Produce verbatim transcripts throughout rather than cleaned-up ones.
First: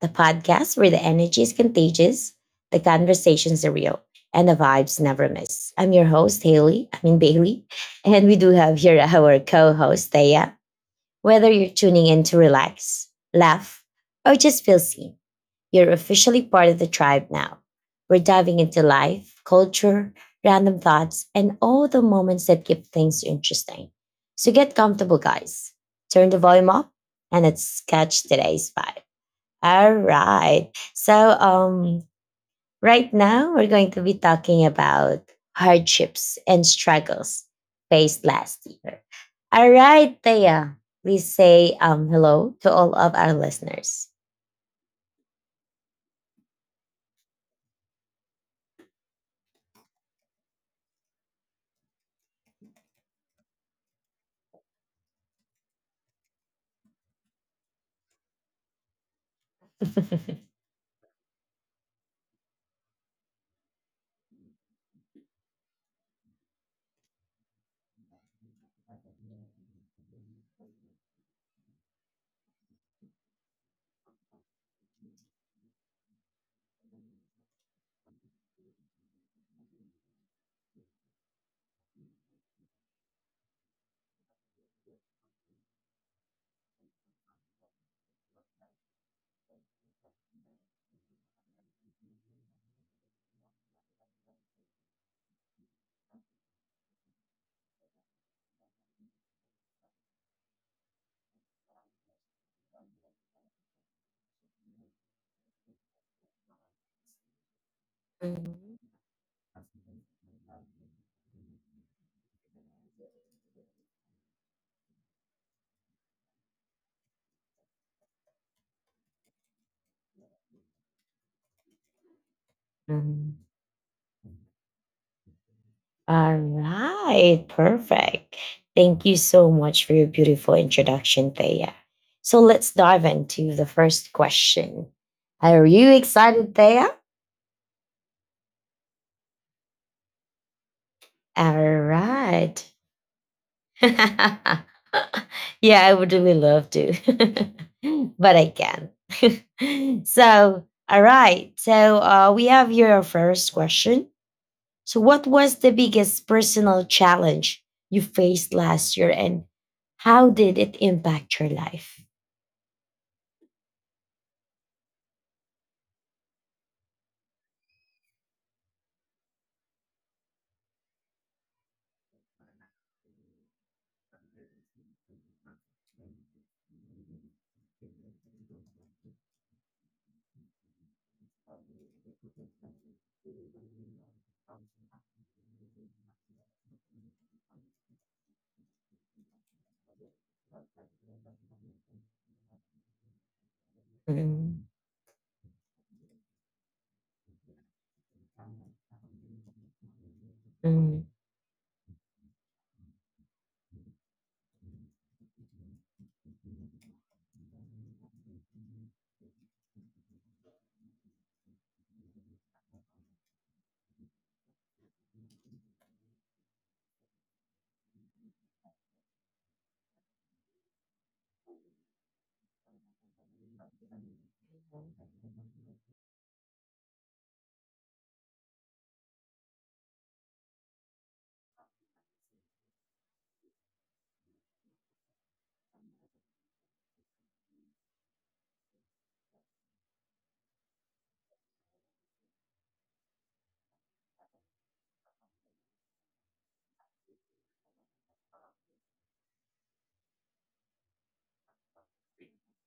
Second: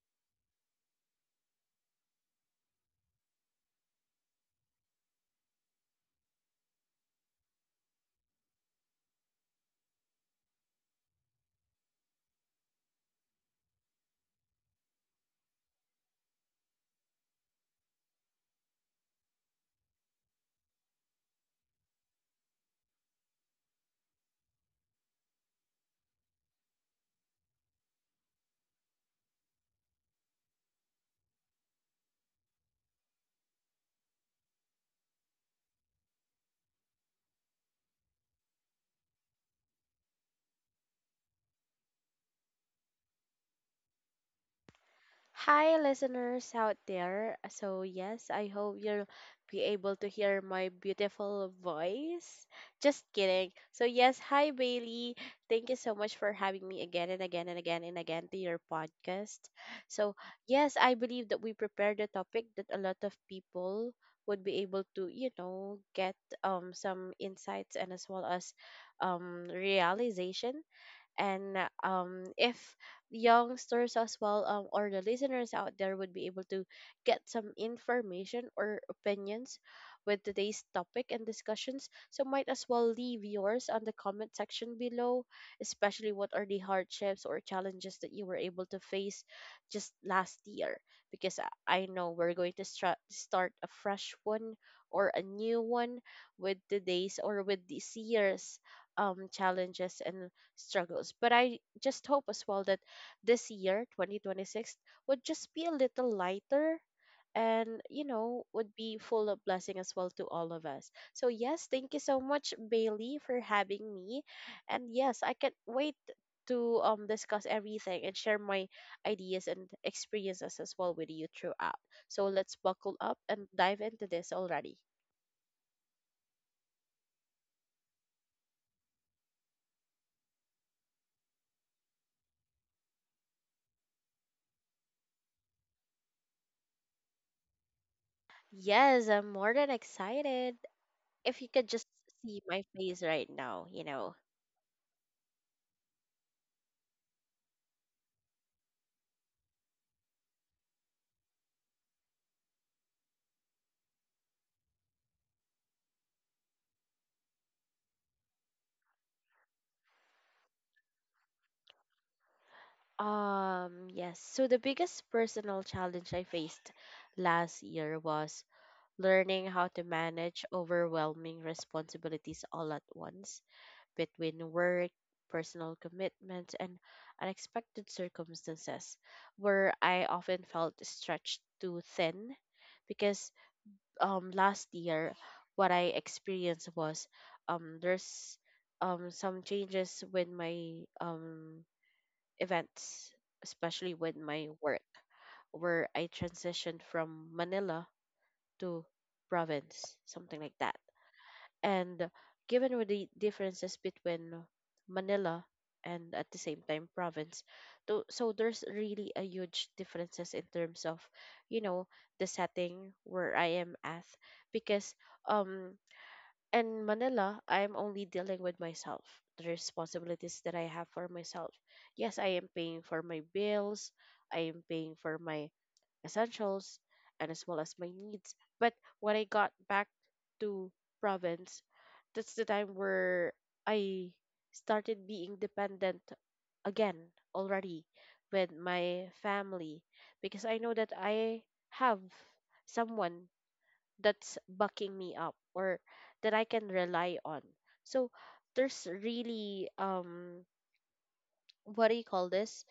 the podcast where the energy is contagious, the conversations are real, and the vibes never miss. I'm your host, Haley. I mean, Bailey. And we do have here our co host, Thea. Whether you're tuning in to relax, laugh, or just feel seen, you're officially part of the tribe now. We're diving into life, culture, random thoughts, and all the moments that keep things interesting. So get comfortable, guys. Turn the volume up and let's catch today's vibe. All right. So, um, right now we're going to be talking about hardships and struggles faced last year. All right, Thea, please say um, hello to all of our listeners. Hi, listeners out there. So, yes, I hope you'll be able to hear my beautiful voice. Just kidding. So, yes, hi, Bailey. Thank you so much for having me again and again and again and again to your podcast. So, yes, I believe that we prepared a topic that a lot of people would be able to, you know, get um, some insights, and as well as um, realization, and um, if youngsters as well, um, or the listeners out there, would be able to get some information or opinions with today's topic and discussions. So might as well leave yours on the comment section below, especially what are the hardships or challenges that you were able to face just last year, because i I know we're going to stra- start a fresh one or a new one with today's or with this year's um challenges and struggles. But I just hope as well that this year, twenty twenty-six, would just be a little lighter and, you know, would Mhm. be full of blessing as well to all of us. So, yes, thank you so much, Bailey, for having me. And yes, I can't wait to um discuss everything and share my ideas and experiences as well with you throughout. So let's buckle up and Mhm. dive into this already. All right, perfect. Thank you so much for your beautiful introduction, Thea. So let's dive into the first question. Are you excited, Thea? Yes, I'm more than excited. If you All could just see my right. face right now, you know. Yeah, I would really love to, but I can. So, all right. So uh, we have your first question. So, what was the biggest personal challenge you faced last year, and how did it impact your life? Um, yes. So the biggest personal challenge I faced last year was learning how to manage overwhelming responsibilities all at once, between work, personal commitments, and unexpected circumstances, where I often felt stretched too thin. Because um last year what I experienced was um there's um some changes with my um events, especially with my Mm. work, where I transitioned from Manila to province, something like that. Mm. And given with the differences between Manila and at the same time province, tho- so there's really a huge differences in terms of, you know, the setting where I am at. Because um in Manila, I am only dealing with myself, the responsibilities that I have for myself. Yes, I am paying for my bills, I am paying for my essentials, and as well as my needs. But when I got back to province, that's the time where I started being dependent again already with my family, because I know that I have someone that's bucking me up or that I can rely on. So there's really um what do you call this?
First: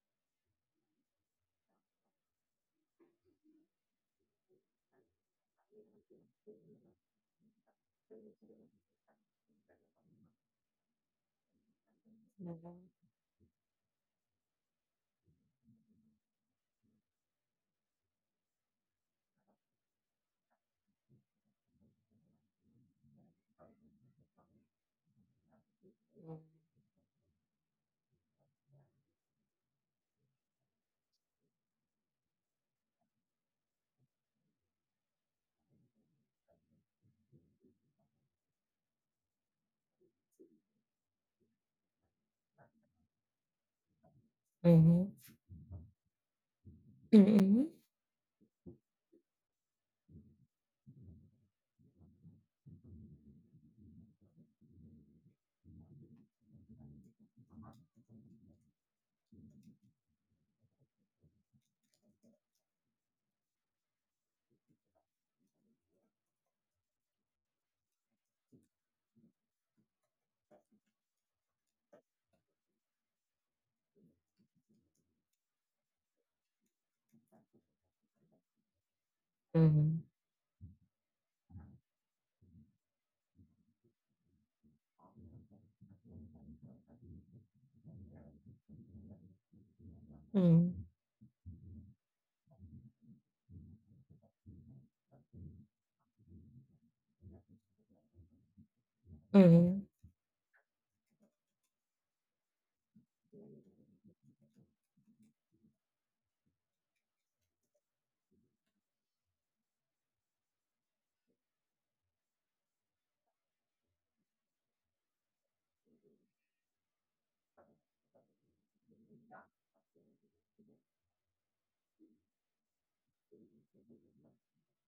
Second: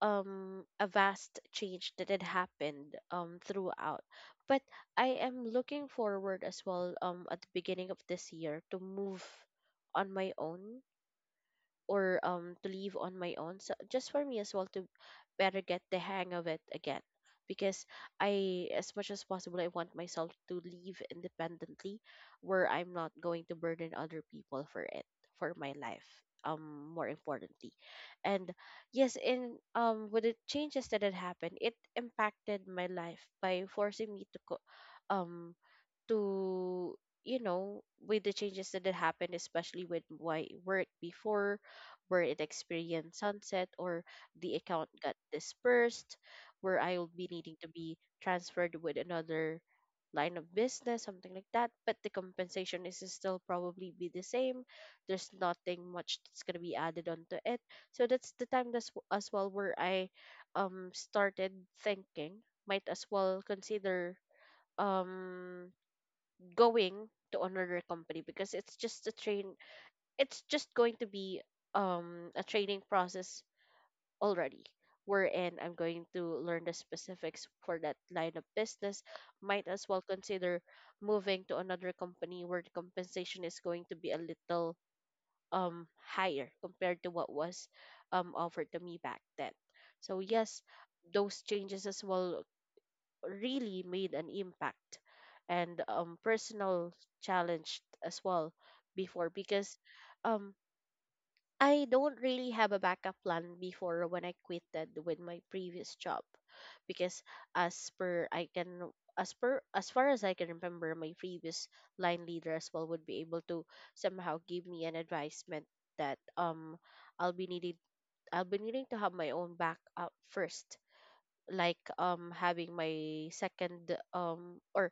Um a vast change that had happened um throughout. But I am looking forward as well um at the beginning of this year to move on my own, or um to leave on my own, so just for me as well to better get the hang of it again. Because I as much as possible I want myself to live independently, where I'm not going to burden other people for it, for my life, um more importantly. And yes, in um with the changes that had happened, it impacted my life by forcing me to co- um to you know, with the changes that had happened, especially with why work before, where it experienced sunset or the account Mhm. got dispersed, where I will be needing to Mhm. be transferred with another line of business, something like that. But the compensation is still probably be the same, there's nothing much that's going to be added onto it. So that's the time that's w- as well where I um started thinking, might as well consider um going to another company, because it's just a train, it's just going to be um a training process already, wherein I'm going to learn the specifics for that line of business. Might as well Mhm. consider moving to another company where the compensation is going to be a little um higher compared to what was um offered to me back then. So yes, Mhm. those changes as well really made an impact. And um, personal challenge as well before, because Mhm. um, I don't really have a backup plan before, when I quitted with my previous job. Because as per I can, as per as far as I can remember, my previous line leader as well would be able to somehow give me an advisement that um I'll be needing, I'll be needing to have my own backup first, like um having my second um or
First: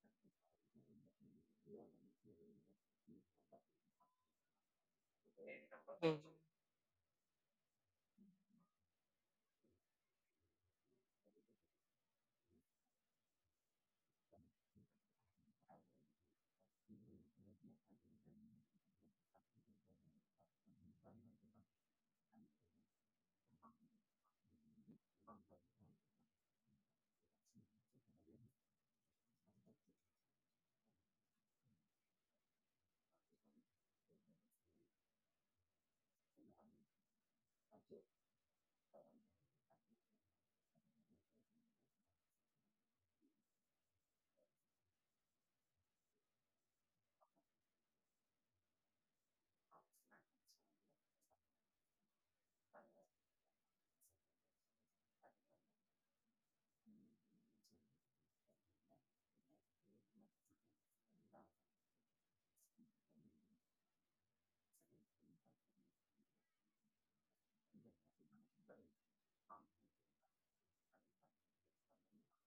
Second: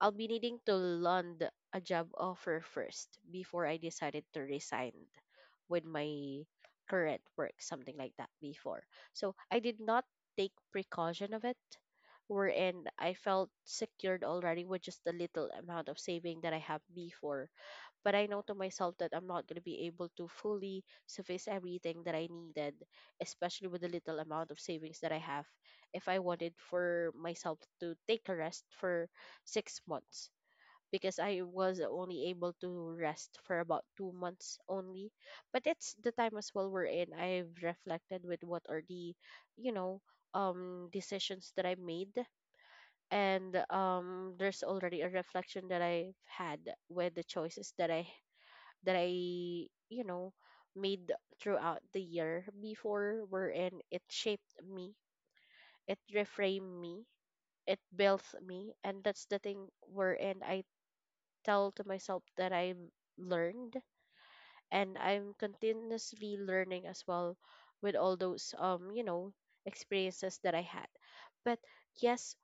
I'll be needing to land a job offer first before I decided to resign with my current work, something like that before. So I did not take precaution of it, wherein I felt secured already with just the little amount of saving that I have before. But I know to myself that I'm not going to be able to fully suffice everything that I needed, especially with the little amount of savings that I have. If I wanted for myself to take a rest for six months, because I was only able to rest for about two months only. But it's the time as well we're in. I've reflected with what are the, you know, um decisions that I made. And um there's already a reflection that I've had with the choices that I that I, you know, made throughout the year before, wherein it shaped me, it reframed me, it built me. And that's the thing wherein I tell to myself that I've learned, and I'm continuously learning as well with all those um, you know, experiences that I had. But yes,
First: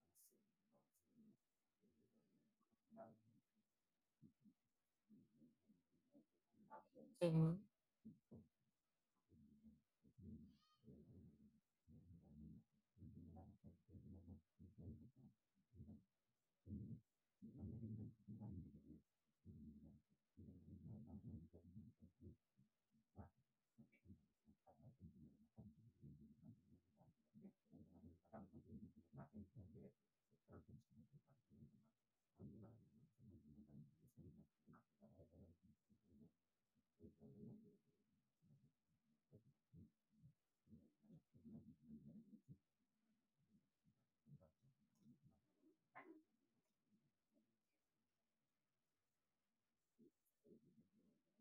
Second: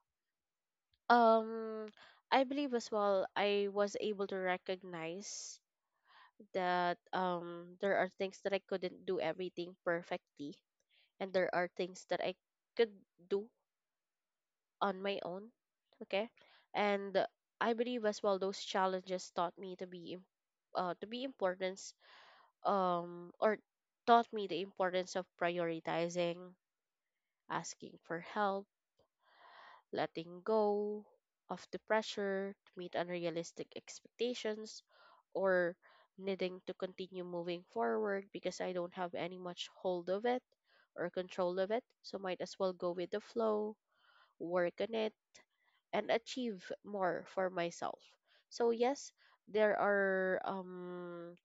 um I believe as well I was able to recognize that Mhm. um there are things that I couldn't do everything perfectly, and there are things that I could do on my own. Okay? And I believe as well those challenges taught me to be im- uh to be importance um or taught me the importance of prioritizing, asking for help, letting go of the pressure to meet unrealistic expectations, or needing to continue moving forward, because I don't have any much hold of it or control of it. So might as well go with the flow, work on it, and achieve more for myself. So yes, there are um,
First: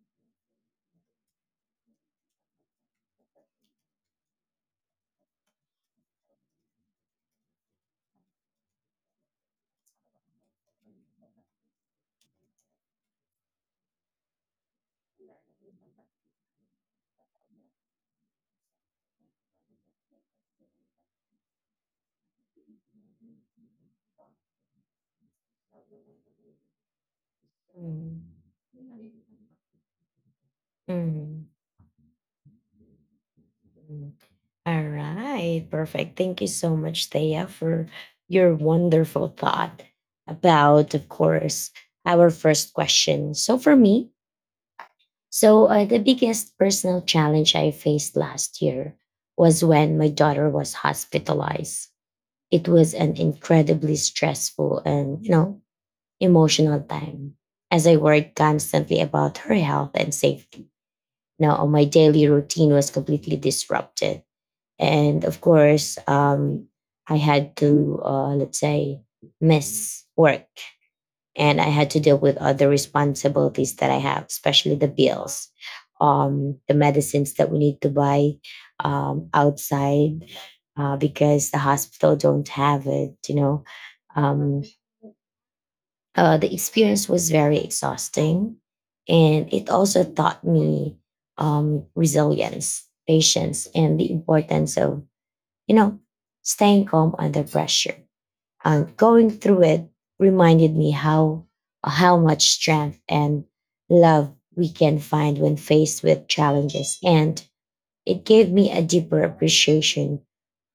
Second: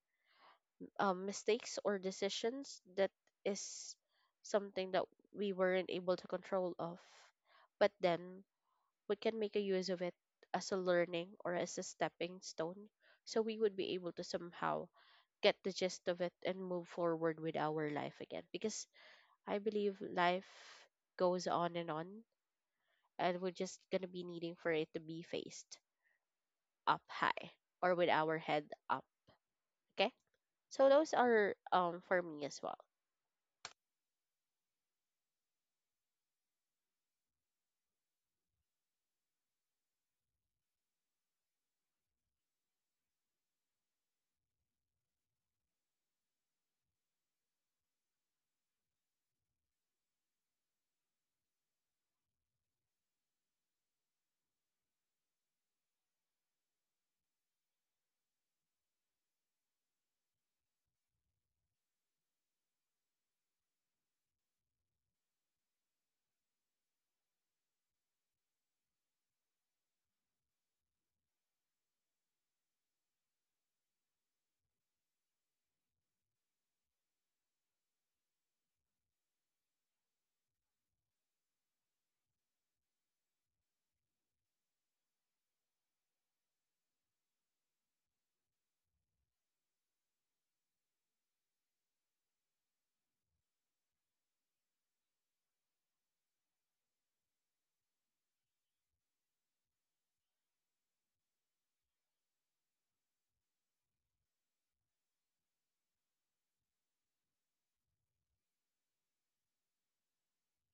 um mistakes or decisions that is something that we weren't able to control of. But then we can make a use of it as a learning or as a stepping stone, so we would be able to somehow get the gist of it and move forward with our life again. Because I believe life goes on and on, and we're just going to be needing for it to be faced up high, or with Mhm. our head up. Okay, so those Mhm. are, um for me as well. Mhm. All right, perfect. Thank you so much, Thea, for your wonderful thought about, of course, our first question. So, for me, so uh, the biggest personal challenge I faced last year was when my daughter was hospitalized. It was an incredibly stressful and, you know, emotional time as I worried constantly about her health and safety. Now, my daily routine was completely disrupted, and of course, um, I had to, uh, let's say, miss work, and I had to deal with other responsibilities that I have, especially the bills, um, the medicines that we need to buy um, outside, uh, because the hospital don't have it, you know. Um, uh, the experience was very exhausting, and it also taught me um, resilience, patience, and the importance of, you know, staying calm under pressure. And going through it reminded me how how much strength and love we can find when faced with challenges, and it gave me a deeper appreciation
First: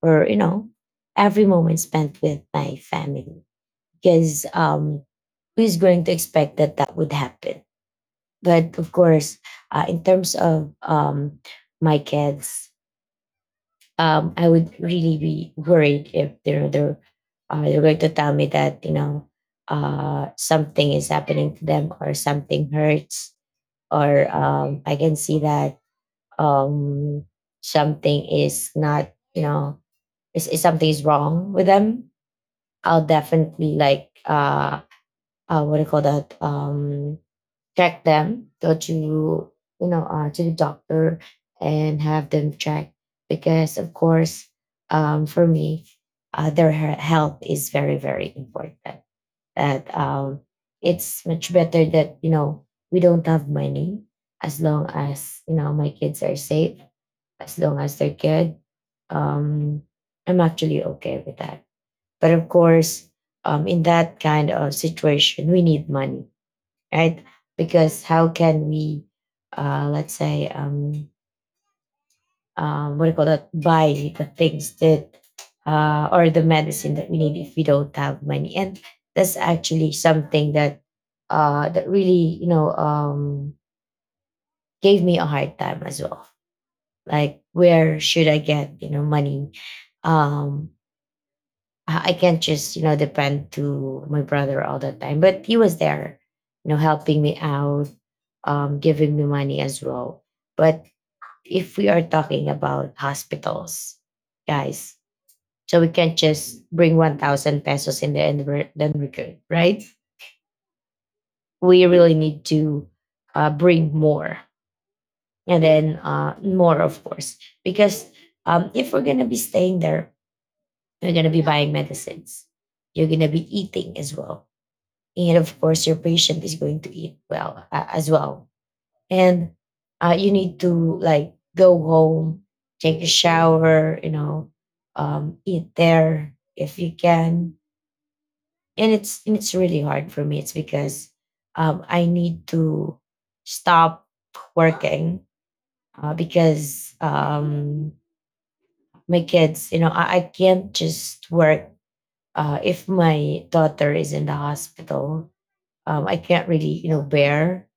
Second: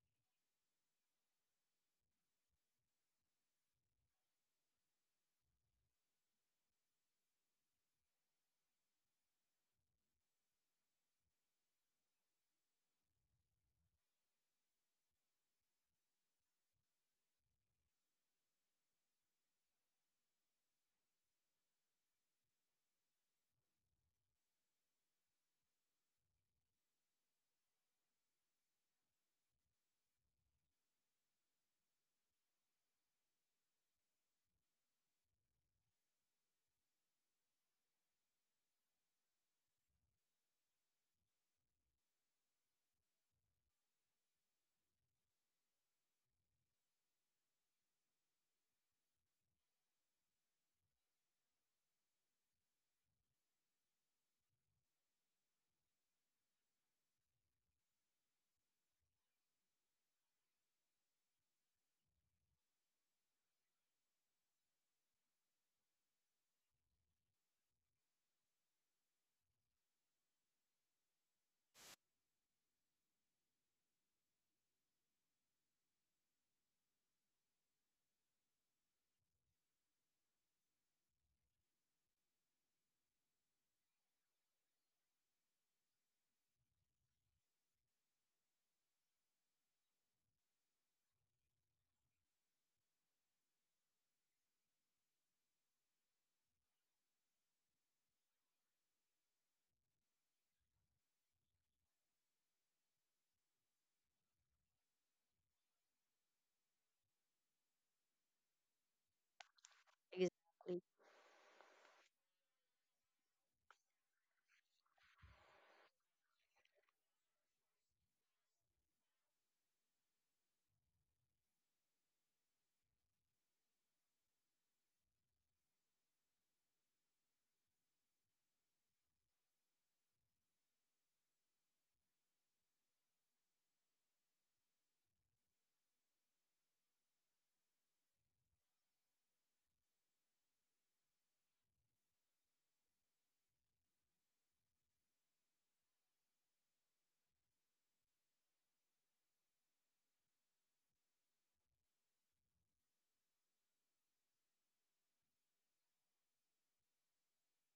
for, you know, every moment spent with my family. Because um who's going to expect that that would happen? But of course, uh, in terms of um my kids, um, I would really be worried if they're they're uh, they're going to tell me that, you know, uh, something is happening to them or something hurts, or um, I can see that um, something is not, you know, is, is something is wrong with them. I'll definitely like uh, uh what do you call that, um check them, go to, you know, uh, to the doctor and have them check. Because of course, um, for me, uh, their he- health is very very important. That um, it's much better that, you know, we don't have money, as long as, you know, my kids are safe, as long as they're good. Um, I'm actually okay with that. But of course, um, in that kind of situation, we need money, right? Because how can we, uh, let's say, um, um, what do you call that? Buy the things that, uh, or the medicine that we need if we don't have money? And that's actually something that, uh, that really, you know, um, gave me a hard time as well. Like, where should I get, you know, money? Um, I I can't just, you know, depend to my brother all the time. But he was there, you know, helping me out, um, giving me money as well. But if we are talking about hospitals, guys, so we can't just bring one thousand pesos in there and we're- then we're good, right? Exactly. We really need to uh, bring more, and then uh, more, of course. Because um, if we're going to be staying there, you're going to be buying medicines, you're going to be eating as well, and of course your patient is going to eat well uh, as well. And uh, you need to like go home, take a shower, you know, um, eat there if you can. And it's and it's really hard for me. It's because um, I need to stop working, uh, because um, my kids, you know, I, I can't just work uh, if my daughter is in the hospital. um, I can't really, you know, bear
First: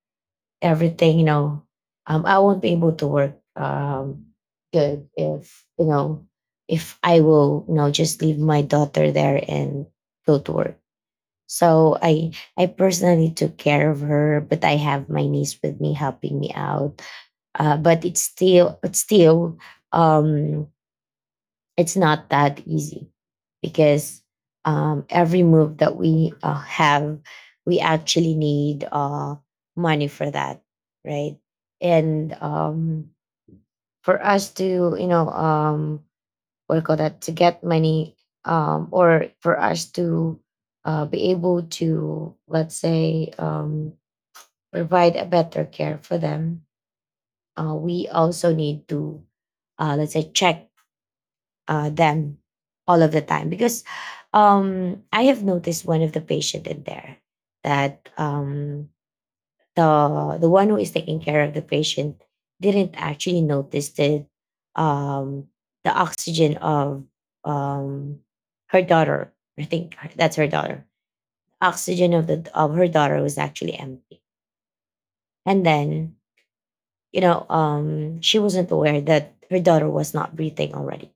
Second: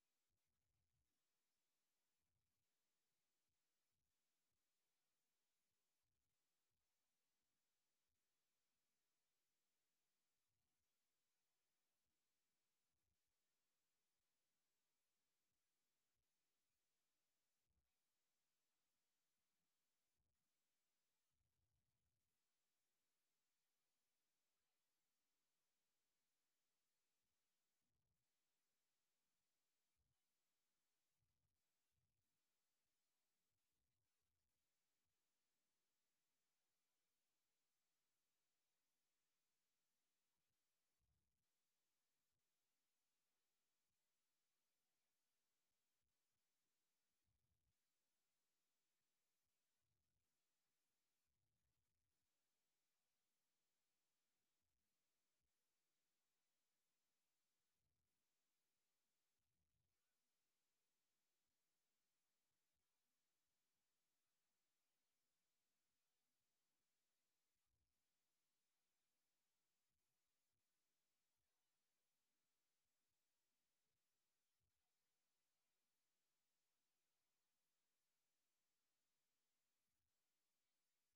everything, you know. um, I won't be able to work um, good if, you know, if I will, you know, just leave my daughter there and go to work. So I I personally took care of her, but I have my niece with me helping me out. Uh, but it's still it's still um, it's not that easy. Because um, every move that we uh, have, we actually need uh, money for that, right? And um, for us to, you know, um, what do you call that, to get money, um, or for us to uh, be able to, let's say, um, provide a better care for them, uh, we also need to, uh, let's say, check uh, them all of the time. Because um, I have noticed one of the patient in there that um, the the one who is taking care of the patient didn't actually notice that um, the oxygen of um, her daughter. I think that's her daughter. Oxygen of the of her daughter was actually empty, and then, you know, um, she wasn't aware that her daughter was not breathing already.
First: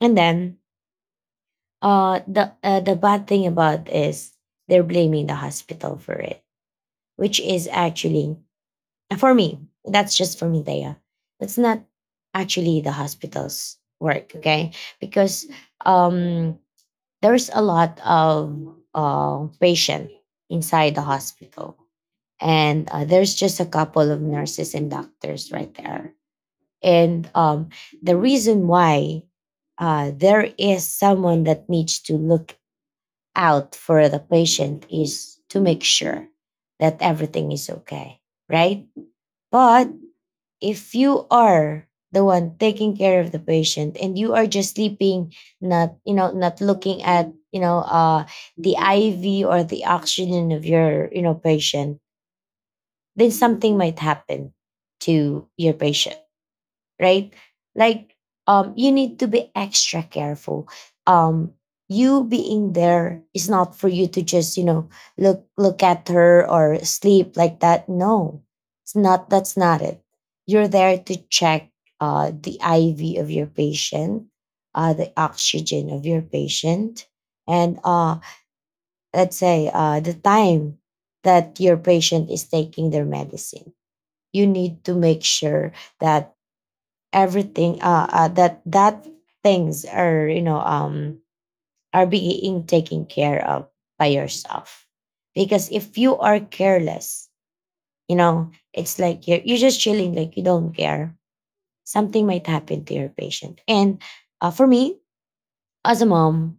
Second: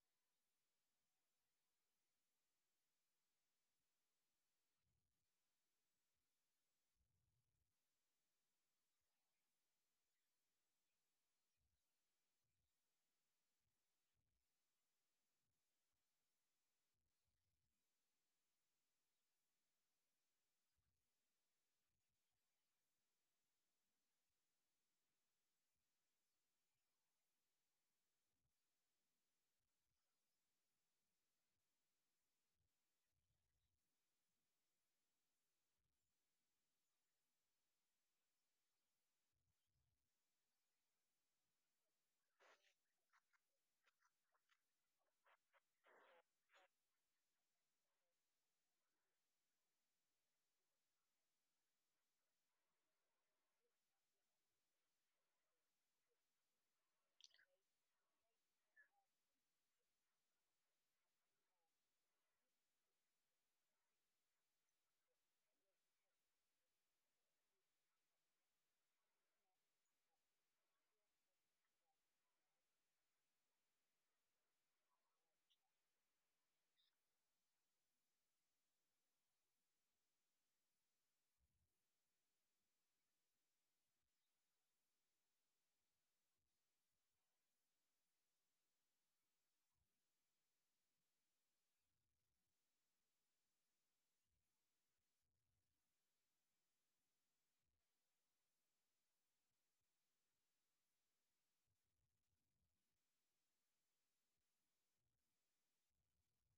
And then Uh, the uh, the bad thing about is they're blaming the hospital for it, which is actually, uh, for me, that's just for me, Daya. That's not actually the hospital's work, okay? Because um, there's a lot of uh, patient inside the hospital, and uh, there's just a couple of nurses and doctors right there. And um, the reason why uh, there is someone that needs to look out for the patient is to make sure that everything is okay, right? But if you are the one taking care of the patient and you are just sleeping, not, you know, not looking at, you know, uh, the I V or the oxygen of your, you know, patient, then something might happen to your patient, right? Like um you need to be extra careful. Um you being there is not for you to just, you know, look look at her or sleep like that. No. It's not That's not it. You're there to check uh the I V of your patient, uh the oxygen of your patient, and uh let's say uh the time that your patient is taking their medicine. You need to make sure that everything, uh, uh that that things are, you know, um are being taken care of by yourself. Because if you are careless, you know, it's like you're, you're just chilling like you don't care, something might happen to your patient. And uh, for me, as a mom,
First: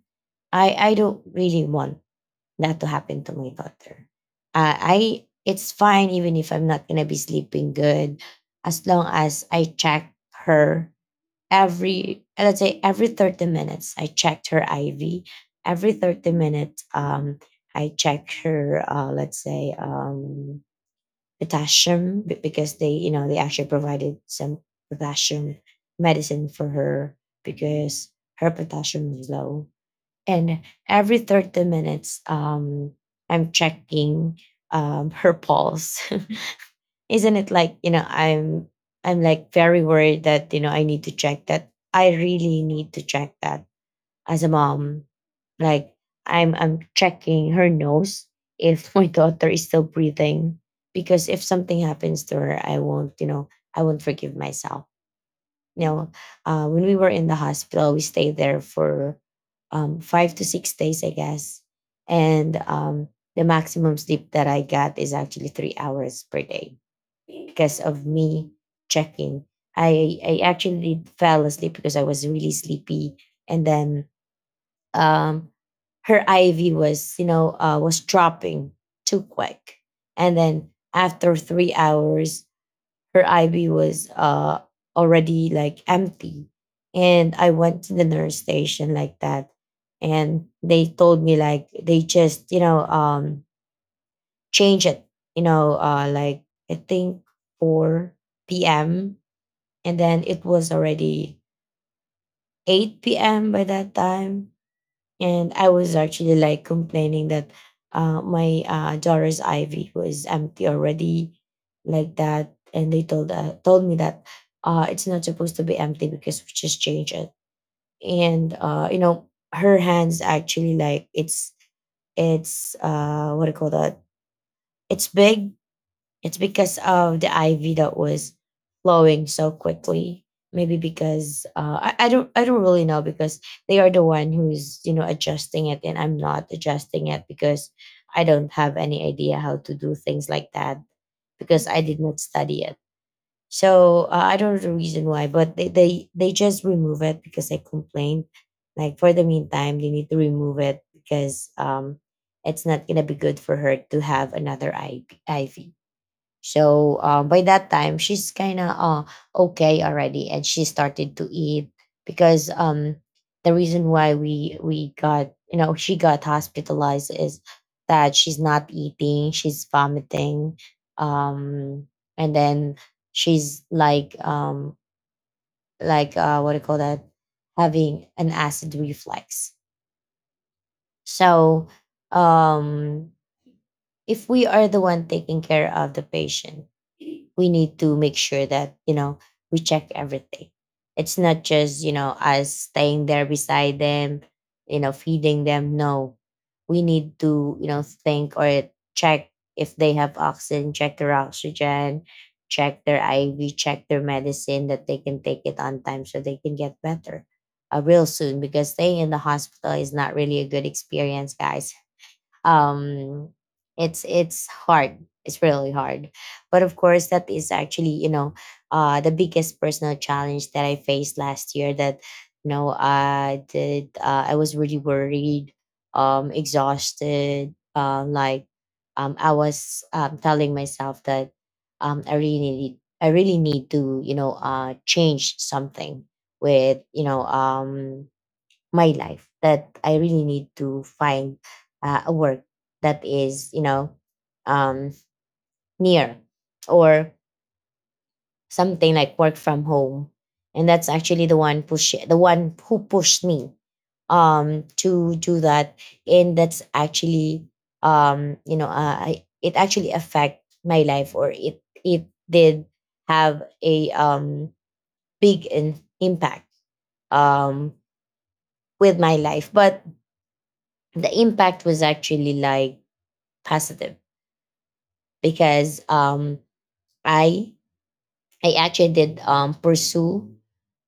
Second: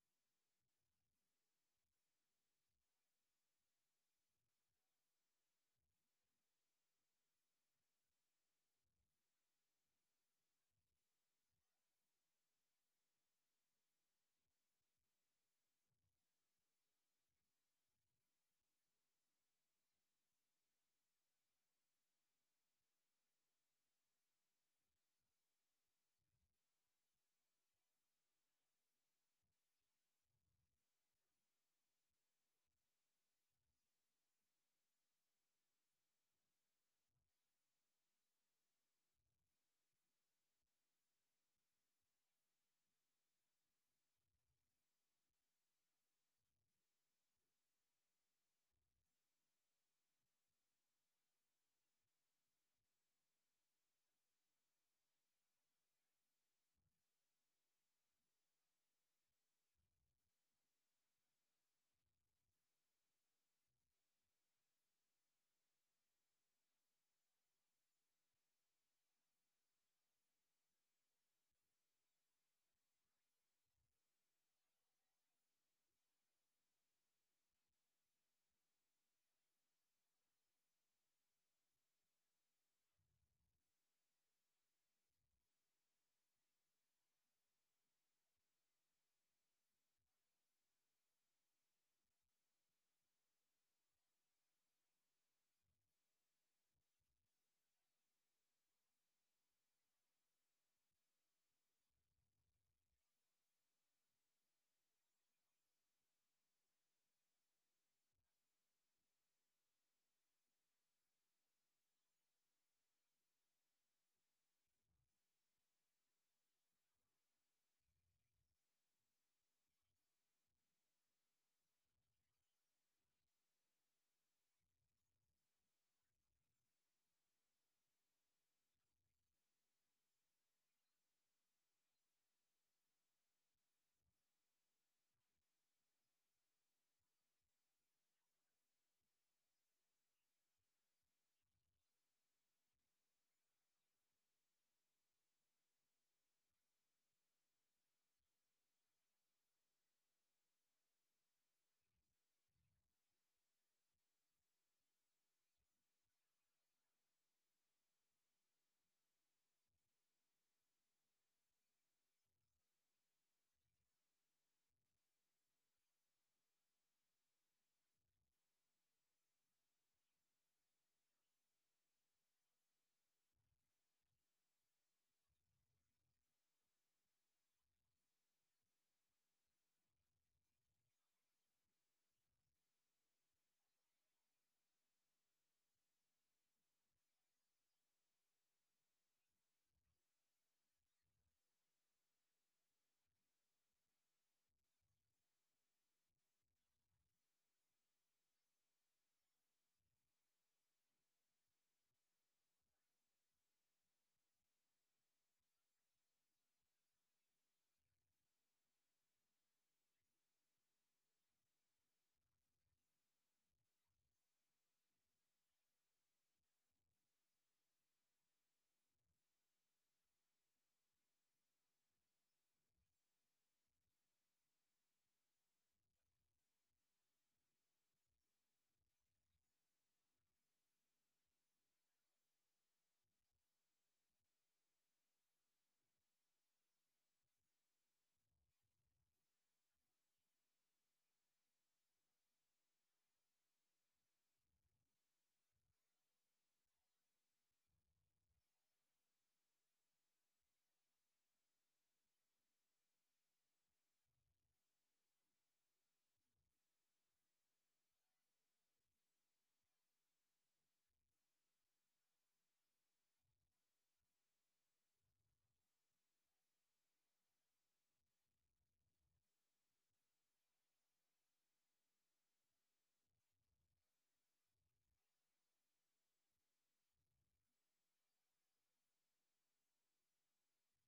i i don't really want that to happen to my daughter. Uh, I It's fine even if I'm not gonna be sleeping good, as long as I check her every, let's say, every thirty minutes I checked her IV, every thirty minutes um I check her, uh let's say, um potassium be- because they, you know, they actually provided some potassium medicine for her because her potassium is low. And every thirty minutes um I'm checking um her pulse. Isn't it like, you know, i'm i'm like very worried that, you know, I need to check that, I really need to check that, as a mom. Like i'm I'm checking her nose if my daughter is still breathing. Because if something happens to her, I won't, you know, I won't forgive myself. You know, uh, when we were in the hospital, we stayed there for um, five to six days, I guess. And um, the maximum sleep that I got is actually three hours per day because of me checking. I I actually fell asleep because I was really sleepy, and then um, her I V was, you know, uh, was dropping too quick, and then after three hours her I V was, uh, already like empty. And I went to the nurse station like that. And they told me like they just, you know, um, change it, you know, uh, like I think four p m. And then it was already eight p m by that time, and I was actually like complaining that, uh, my uh, daughter's I V was empty already, like that. And they told uh, told me that, uh, it's not supposed to be empty because we just changed it. And uh, you know, her hands actually like it's it's uh, what do you call that? It's big. It's because of the I V that was flowing so quickly. Maybe because uh, I, I don't I don't really know because they are the one who's, you know, adjusting it, and I'm not adjusting it because I don't have any idea how to do things like that because I did not study it. So uh, I don't know the reason why, but they, they they just remove it because I complained. Like for the meantime, they need to remove it because um it's not gonna be good for her to have another I V. So uh, by that time, she's kind of uh, okay already, and she started to eat because um, the reason why we we got, you know, she got hospitalized is that she's not eating, she's vomiting, um, and then she's like um, like uh, what do you call that, having an acid reflux. So um if we are the one taking care of the patient, we need to make sure that, you know, we check everything. It's not just, you know, us staying there beside them, you know, feeding them. No, we need to, you know, think or check if they have oxygen, check their oxygen, check their IV, check their medicine that they can take it on time so they can get better uh, real soon, because staying in the hospital is not really a good experience, guys. um it's it's hard it's really hard. But of course, that is actually, you know, uh the biggest personal challenge that I faced last year, that, you know, i did uh, I was really worried, um exhausted, um like um I was um telling myself that um i really need I really need to, you know, uh change something with, you know, um my life, that I really need to find uh, a work that is, you know, um, near, or something like work from home. And that's actually the one push the one who pushed me um to do that. And that's actually, um, you know, uh, I, it actually affect my life, or it it did have a um big in, impact um with my life. But the impact was actually like positive, because um i I actually did um pursue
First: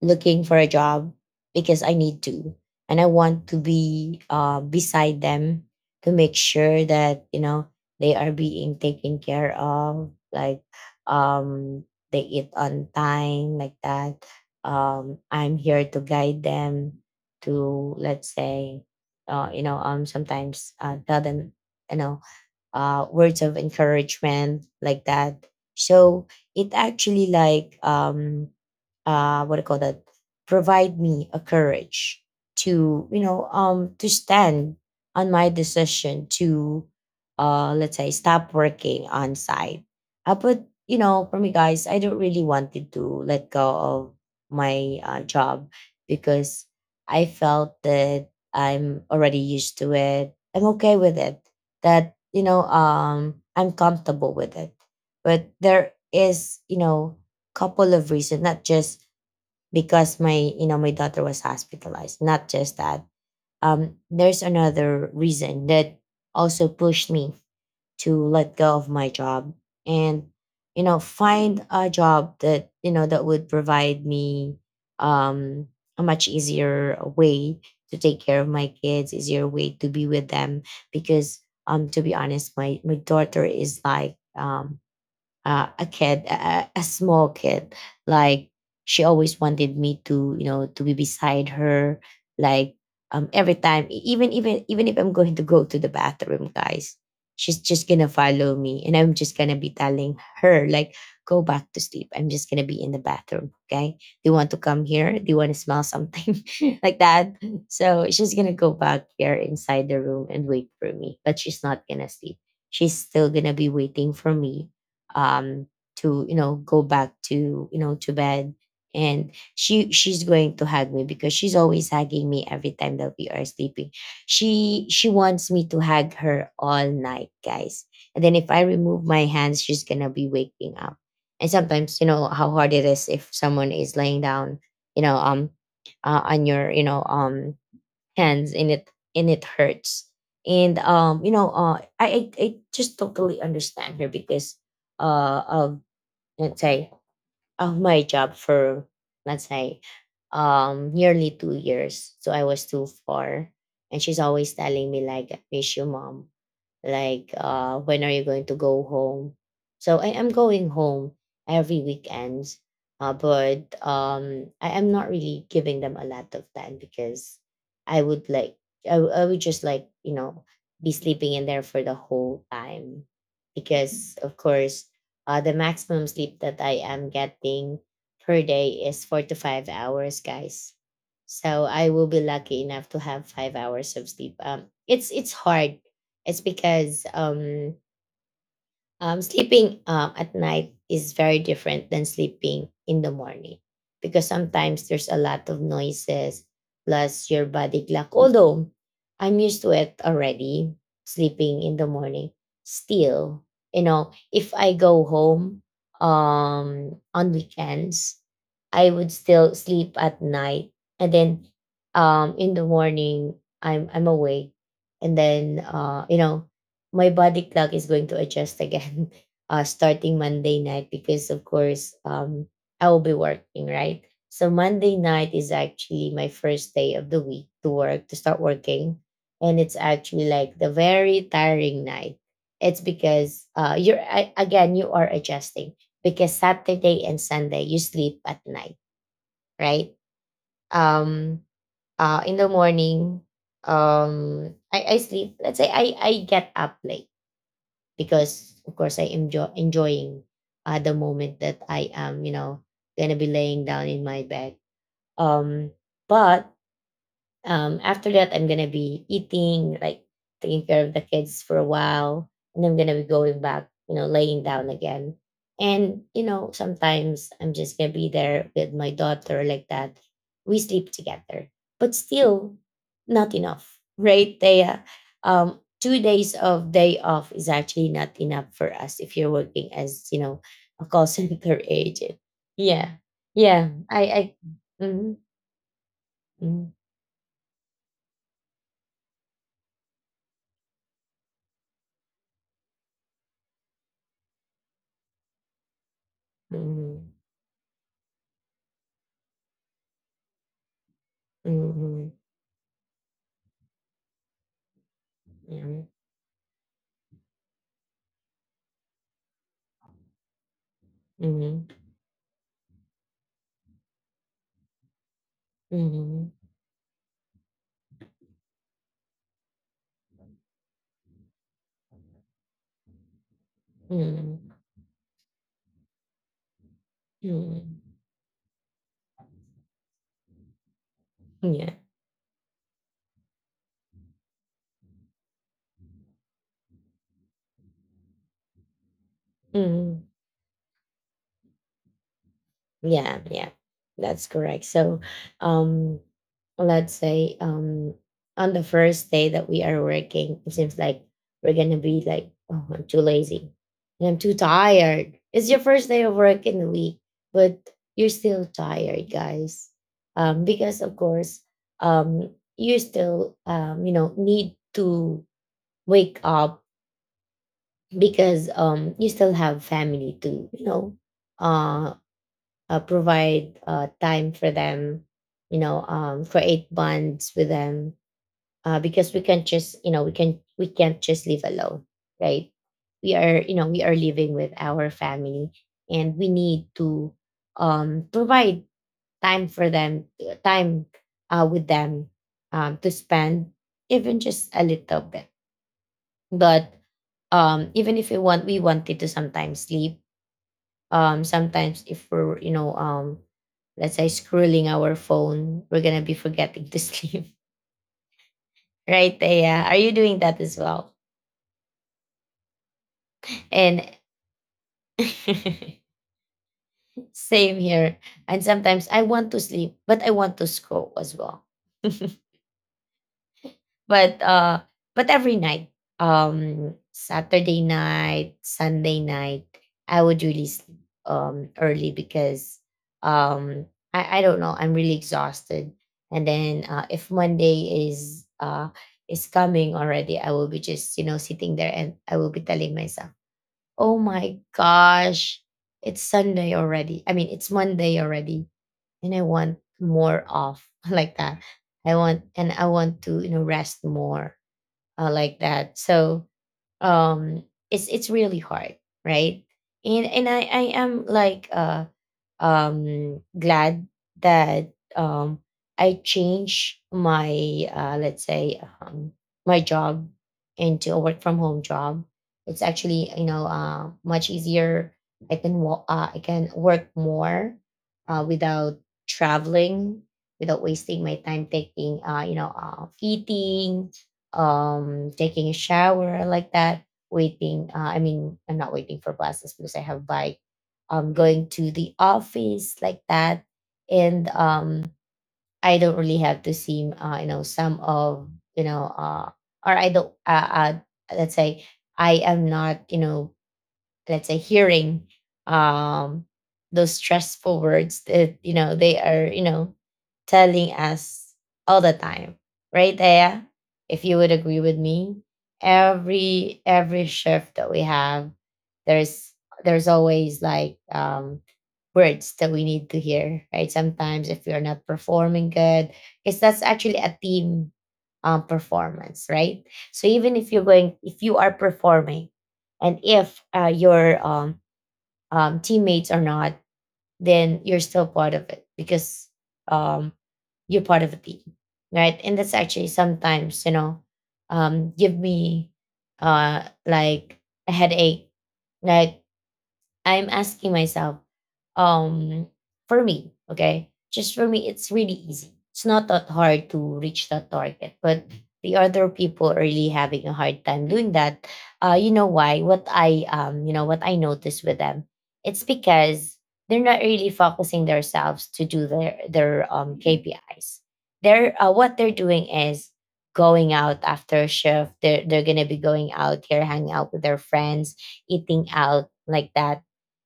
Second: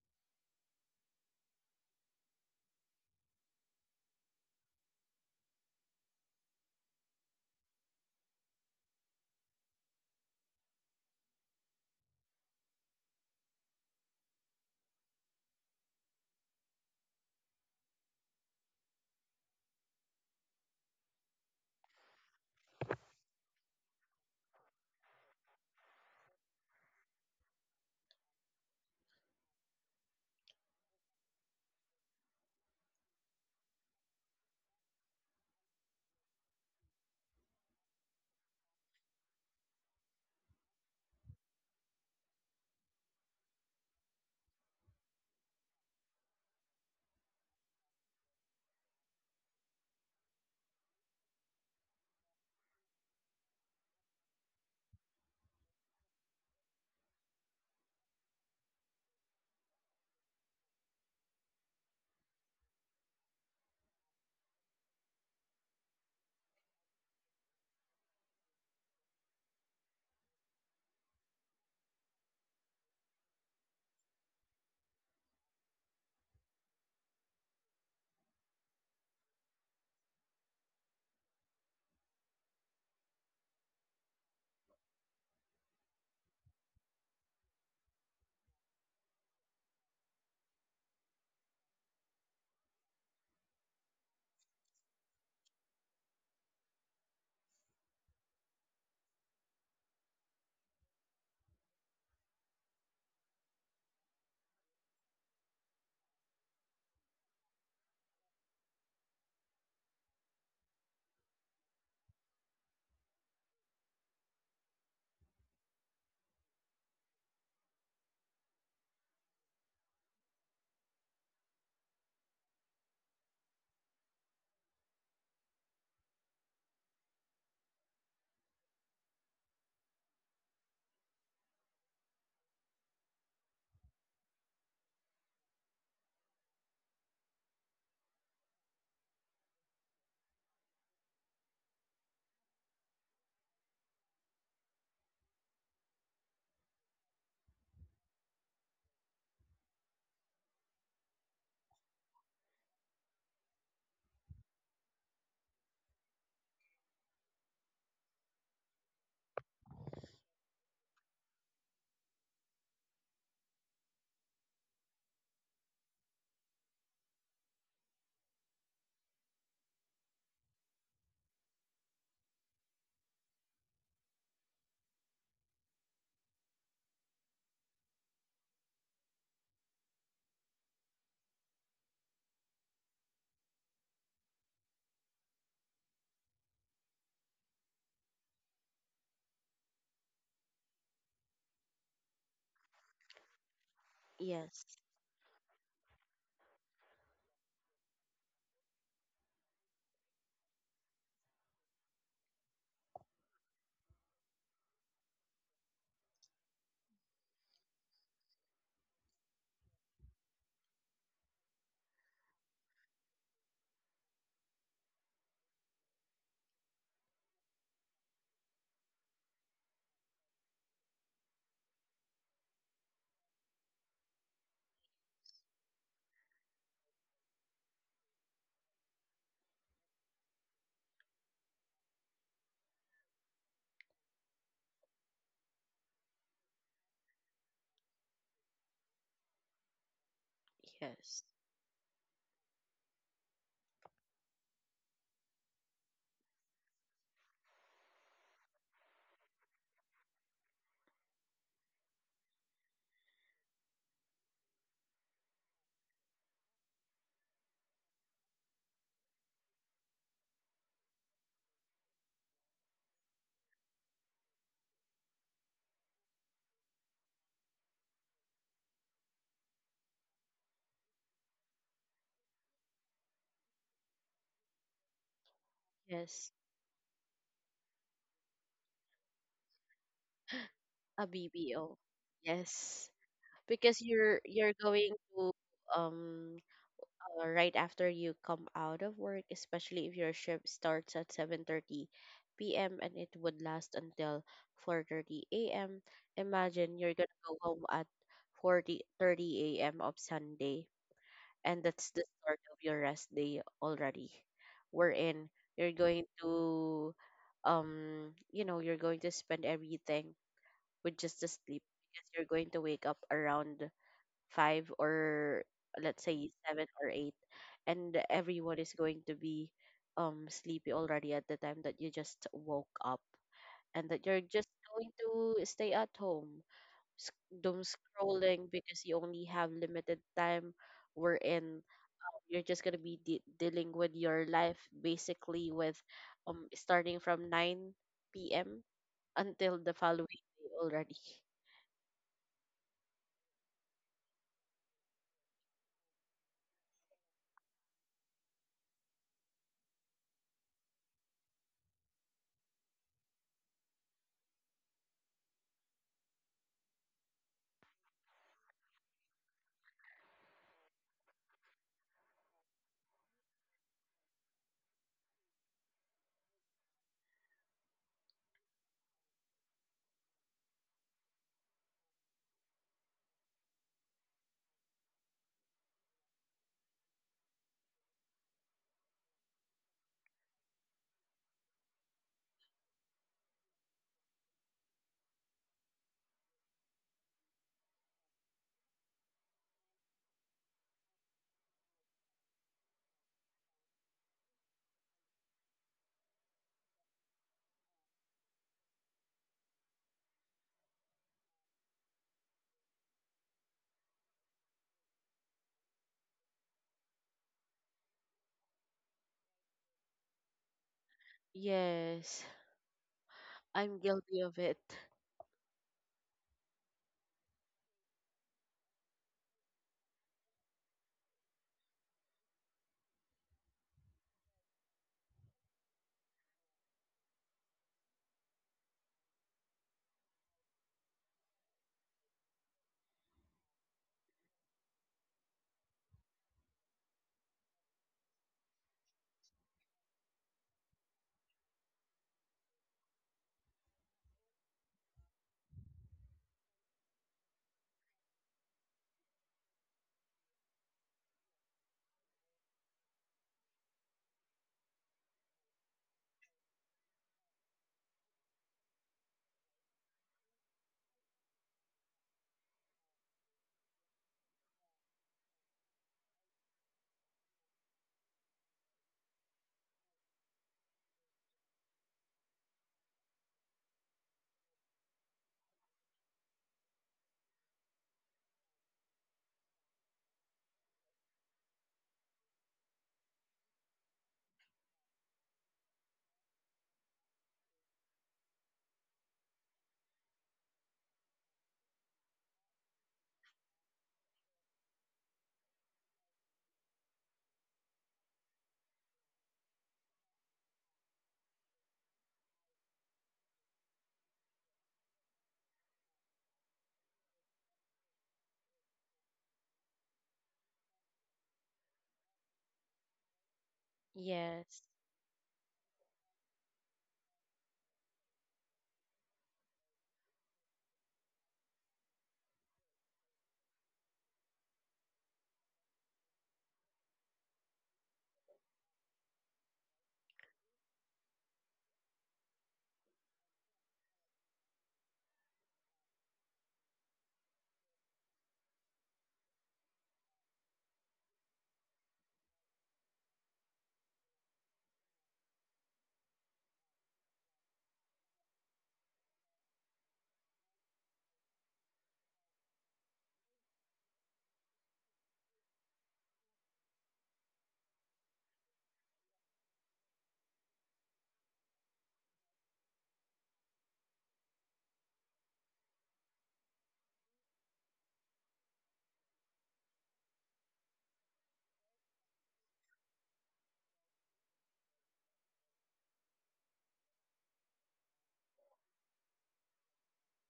looking for a job because I need to. And I want to be uh beside them, to make sure that, you know, they are being taken care of, like um they eat on time, like that. um I'm here to guide them, to let's say uh you know um sometimes uh tell them, you know, uh, words of encouragement, like that. So it actually like um, uh, what do call that, provide me a courage to, you know, um to stand on my decision to uh let's say stop working on site. Uh, but you know, for me, guys, I don't really wanted to let go of my uh, job, because I felt that I'm already used to it. I'm okay with it, that, you know, um I'm comfortable with it. But there is, you know, couple of reasons, not just because my, you know, my daughter was hospitalized. Not just that, um there's another reason that also pushed me to let go of my job, and, you know, find a job that, you know, that would provide me um a much easier way to take care of my kids, easier way to be with them. Because um to be honest, my my daughter is like, um uh, a kid, a, a small kid. Like, she always wanted me to, you know, to be beside her. Like, um, every time, e- even even even if I'm going to go to the bathroom, guys, she's just gonna follow me, and I'm just gonna be telling her like, "Go back to sleep. I'm just gonna be in the bathroom. Okay? Do you want to come here? Do you want to smell something like that?" So she's gonna go back there inside the room and wait for me, but she's not gonna sleep. She's still gonna be waiting for me um to, you know, go back to, you know, to bed. And she she's going to hug me because she's always hugging me every time that we are sleeping. She she wants me to hug her all night, guys. And then if I remove my hands, she's gonna be waking up. And sometimes you know how hard it is if someone is laying down, you know, um uh, on your, you know, um hands, and it and it hurts. And um you know, uh i i, I just totally understand her because uh of, let's say, of my job for, let's say, um nearly two years. So I was too far, and she's always telling me like, "I miss you, Mom," like, uh When are you going to go home?" So I am going home every weekends. Uh, but um I am not really giving them a lot of time because I would like, I, w- I would just like, you know, be sleeping in there for the whole time, because of course uh the maximum sleep that I am getting per day is four to five hours, guys. So I will be lucky enough to have five hours of sleep. Um it's it's hard it's because um, um, sleeping um, at night is very different than sleeping in the morning, because Yes, sometimes there's a lot of noises, plus your body clock. Although I'm used to it already, sleeping in the morning, still, you know, if I go home um, on weekends, I would still sleep at night, and then um, in the morning I'm I'm awake, and then uh, you know, my body clock is going to adjust again, uh, starting Monday night, because of course um, I will be working, right? So Monday night is actually my first day of the week to work, to start working, and it's actually like the very tiring night. It's because uh, you're I, again, you are adjusting, because Saturday and Sunday you sleep at night, right? yes, Um, uh, in the morning, um, I, I sleep. Let's say I I get up late, because of course I enjoy enjoying uh, the moment that I am, you know, gonna be laying down in my bed. Um, but um, After that, I'm gonna be eating, like, taking care of the kids for a while, and I'm gonna be going back, you know, laying down again. And you know, sometimes I'm just gonna be there with my daughter, like that. We sleep together, but still not enough, right? They, uh, um, two yes. days of day off is actually not enough for us if you're working as, you know, a A call B B center O. agent. Yes, Yeah, yeah, because I, you're I. you're going Mhm. to, um Mhm. uh, right after you come out of work, especially if your shift starts at seven thirty p m and it would last until four thirty a m. Imagine you're Mhm. gonna go home at four oh a m of Sunday, and that's the Mhm. start of your rest day already. Wherein you're Mhm. going to, um, you know, you're going to spend everything with just a sleep, Mhm. because you're going to wake up around five, or let's say Mhm. seven or eight, and everyone is going to be um sleepy already at the time that you just woke up, and that you're just Mhm. going to stay at home sc- doom Mhm. scrolling, because you only have limited time wherein Yeah. you're just going to be de- dealing with your life basically with um starting from nine p.m until the Mhm. following day already. Yeah. Yeah. That's correct. So, um, let's say um on the first day that we are working, it seems like we're gonna be like, "Oh, I'm too lazy, and I'm too tired." It's your first day of work in the week, but you're still tired, guys. Um, because of course, um, you still um, you know, need to wake up, because um you still have family to, you know, uh, uh provide uh time for them, you know, um create bonds with them, uh because we can't just, you know, we can we can't just live alone, right? We are, you know, we are living with our family, and we need to um provide time for them, time uh with them, um to spend, even just a little bit. But um even if we want we wanted to sometimes sleep, um sometimes if we're, you know, um let's say scrolling our phone, we're gonna be forgetting to sleep, right? Yeah, are you doing that as well? Yes. I'm And guilty of it. same here. And sometimes I want to sleep, but I want to scroll as well. But uh but every night, um Saturday night, Sunday night, I would really sleep um early, because um i I don't know, I'm really exhausted. And then uh, if monday is uh is coming already, I will be just, you know, sitting there, and I will be telling myself, "Oh my gosh, it's sunday already i mean it's Monday already, and I want more off," like that. i want and I want to, you know, rest more, uh, like that. So, um, it's it's really hard, right? And and I I am like uh um glad that um I changed my, uh let's say, um my job into a work from home job. It's actually, you know, uh much easier. I can wo- uh, I can work more uh, without traveling, without wasting my time taking uh you know uh, eating um taking a shower like that, waiting uh, i mean I'm not waiting for buses because I have bike, um going to the office like that. And um i don't really have to see uh, you know some of you know uh or I don't uh, uh let's say I am not you know let's say hearing um those stressful words that you know they are, you know telling us all the time right there, if you would agree Yes. with me. Every every shift that we have, there's there's always like um words that we need to hear, right? Sometimes if we are not performing good, because that's actually a team um performance, right? So even if you're going, if you are performing, and if uh, your um, um, teammates are not, then you're still part of it because um, you're part of a team, right? And that's actually sometimes, you know um, give me uh, like a headache, right? I'm asking myself, um, for me, okay, just for me, it's really easy. It's not that hard to reach that target, but the other people are really having a hard time doing that. Uh, you know why? What I um, you know, what I noticed with them, it's because they're not really focusing themselves to do their their um K P Is. They're uh, what they're doing is going out after shift. They're they're gonna be going out here, hanging out with their friends, eating out like that,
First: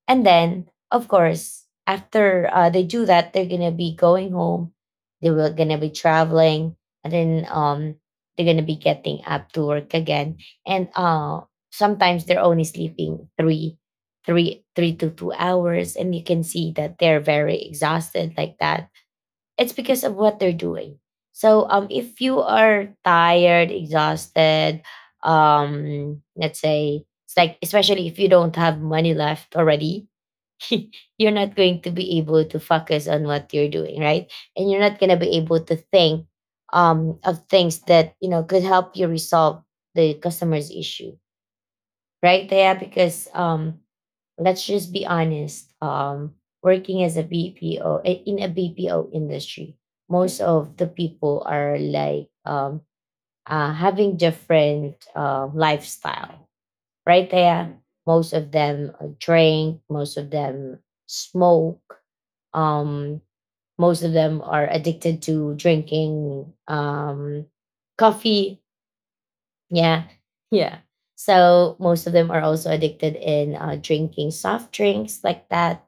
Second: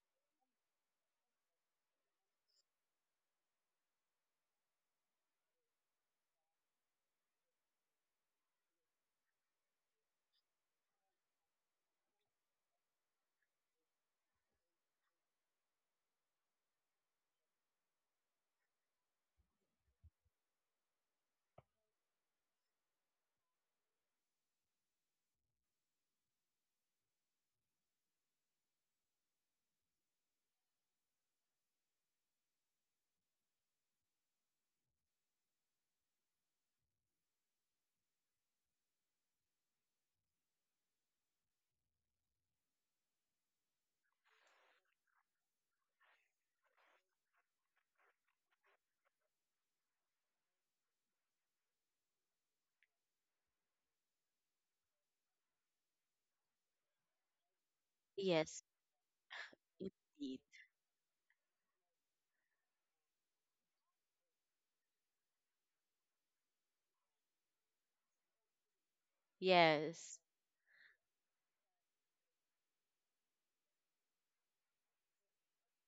and then, of course, after uh, they do that, they're gonna be going home. They were gonna be traveling, and then um, they're gonna be getting up to work again. And uh, sometimes they're only sleeping three, three, three to two hours, and you can see that they're very exhausted like that. It's because of what they're doing. So, um, if you are tired, exhausted, um, let's say it's like, especially if you don't have money left already, you're not going to be able to focus on what you're doing, right? And you're not going to be able to think um, of things that you know could help you resolve the customer's issue, right? Yeah, because um, let's just be honest. Um, working as a B P O eh, in a B P O industry, most of the people are like um, uh, having different uh, lifestyle right there. Most of Yes, them uh, drink, most of indeed. them smoke, um, most of them are addicted to drinking um, coffee. Yeah, Yes, yeah. So most of them are also addicted in uh, drinking soft drinks like that.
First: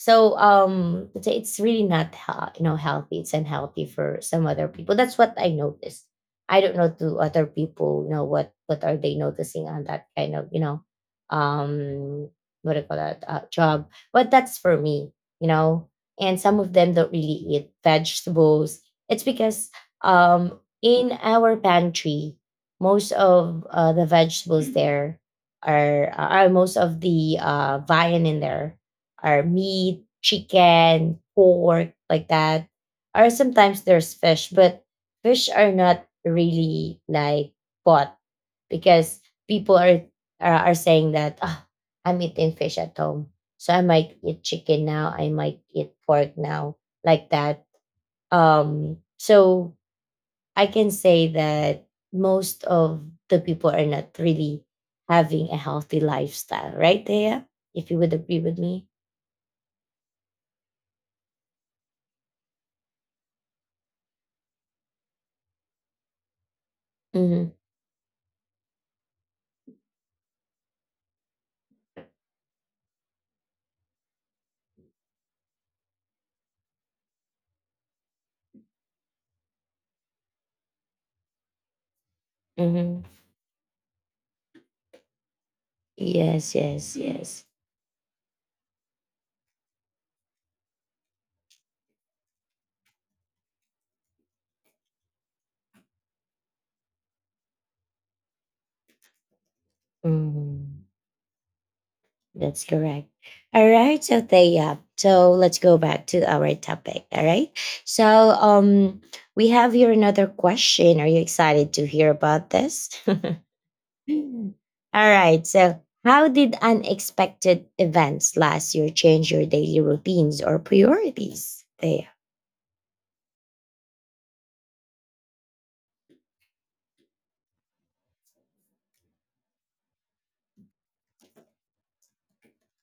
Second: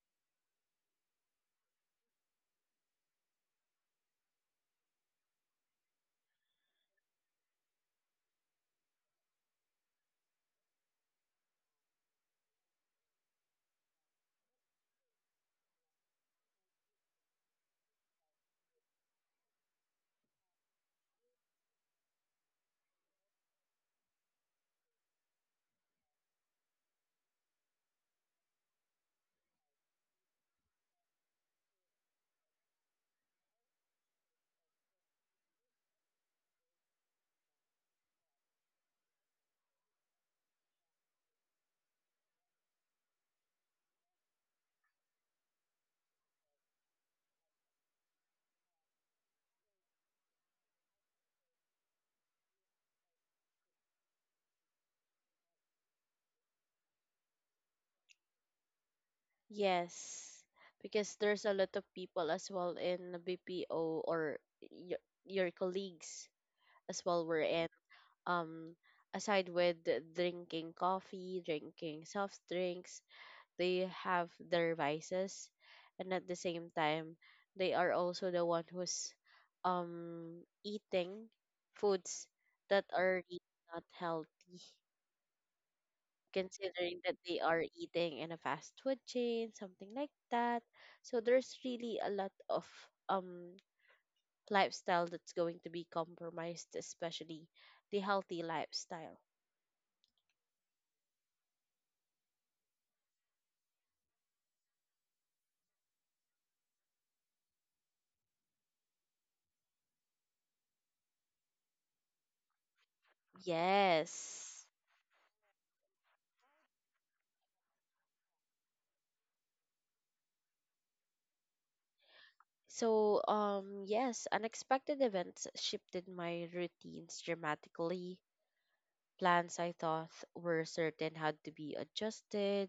So um, it's it's really not hea- you know healthy. It's unhealthy for some other people. That's what I noticed. I don't know, to other people, you know what what are they noticing on that kind of, you know, um, what do you call that uh, job? But that's for me, you know. And some of them don't really eat vegetables. It's because um, in our pantry, most of uh, the vegetables there are are most of the uh, viand in there or meat, chicken, pork, like that. Or sometimes there's fish, but fish are not really like bought because people are are, are saying that, "Ah, I'm eating fish at home, so I might eat chicken now, I might eat pork now, like that." Um, so I can say that most of the people are not really having a healthy lifestyle, right, Thea? If you would agree with me. yes. Because there's a lot of people as well in the B P O, or your, your colleagues as well were Mhm. in, um aside with the drinking coffee, drinking soft drinks, they have their vices, and at the same time they are also the one who's um eating foods that Mm-hmm. are really not healthy, Yes, yes, considering that they yes. are eating in a fast food chain, something like that. So there's really a lot of um lifestyle that's going to be compromised, especially the healthy lifestyle. Mm-hmm. That's correct. All right. So, Thea. So let's go back to our topic. All right. So, um, we have here another question. Are you excited to hear about this? All Yes. right. So, how did unexpected events last year change your daily routines or priorities? Thea. So um yes, unexpected events shifted my routines dramatically. Plans I thought were certain had to be adjusted,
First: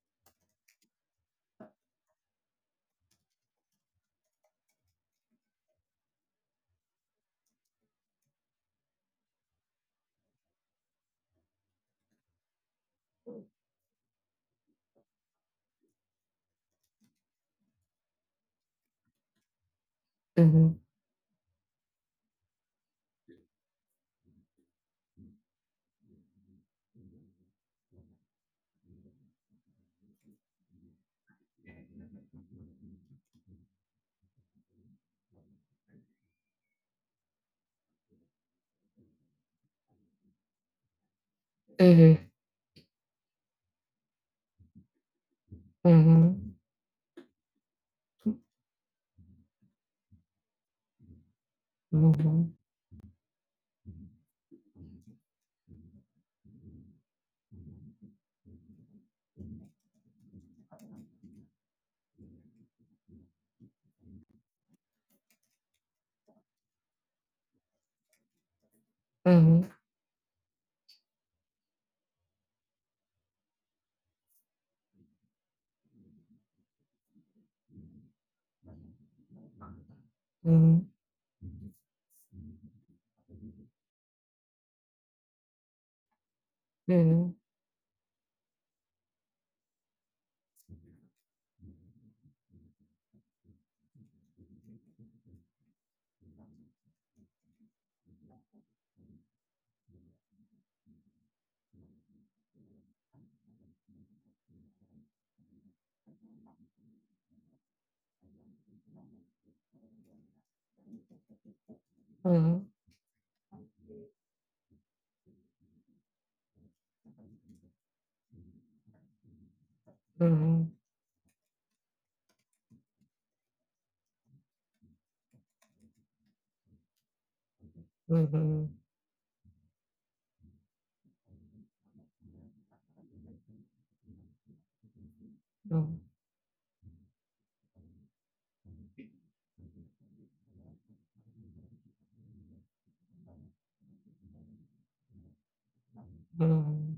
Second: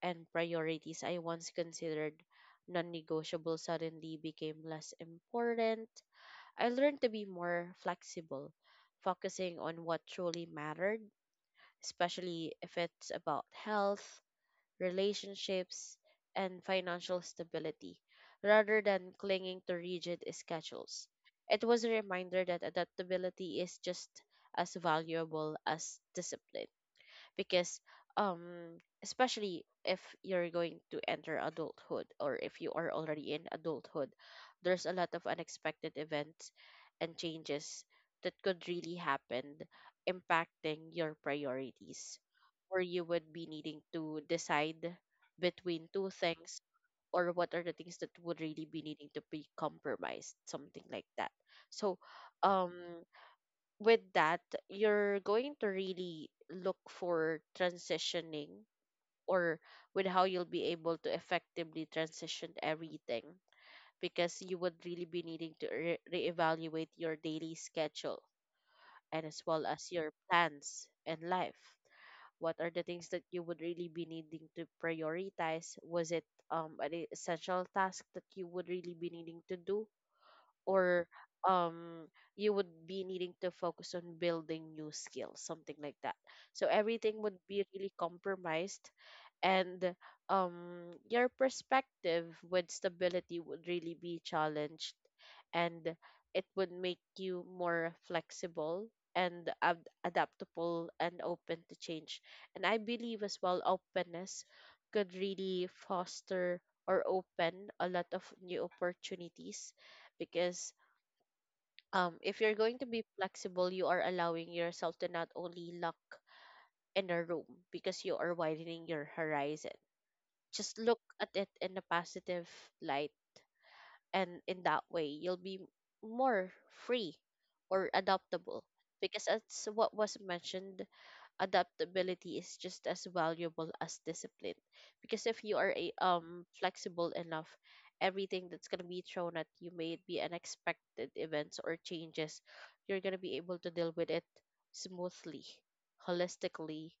and priorities I once considered non negotiable suddenly became less important. I learned to be more flexible, focusing on what truly mattered, especially if it's about health, relationships, and financial stability, rather than clinging to rigid Mm-hmm. schedules. It was a reminder that adaptability is just as valuable as discipline because um especially if you're going to enter adulthood or if you are already in adulthood, there's a lot of unexpected events and changes that could really happen, impacting your priorities, Mm-hmm. where you would be needing to decide between two Mm-hmm. things or what are the things that would really be needing to be compromised, something like that. so Mm-hmm. um with that, you're going to really look for transitioning or with how you'll be able to effectively transition everything, because you would really be needing to re- reevaluate your daily schedule and as well Mm-hmm. as your plans and life. What are the things that you would really be needing to prioritize? Was it um, an essential task that you would really be needing to do? Mm-hmm. Or um you would be needing to focus on building new skills, something like that. So everything would Mm-hmm. be really compromised, and um your perspective with stability would really be challenged, and it would make you more flexible and ad- adaptable and open to change. And I believe as well openness could really foster or open a lot of new opportunities, because um, if you're going to be flexible, you are allowing yourself to not only lock in a room, because you are widening your horizon. Mm-hmm. Just look at it in a positive light, and in that way, you'll be more free or adaptable. Mhm, Because as what was mentioned, adaptability is just as valuable as discipline, because if you are a, mm, um flexible enough, everything that's going to be thrown at you, may it be unexpected events or changes, you're going to be able to deal with it smoothly, holistically, mhm,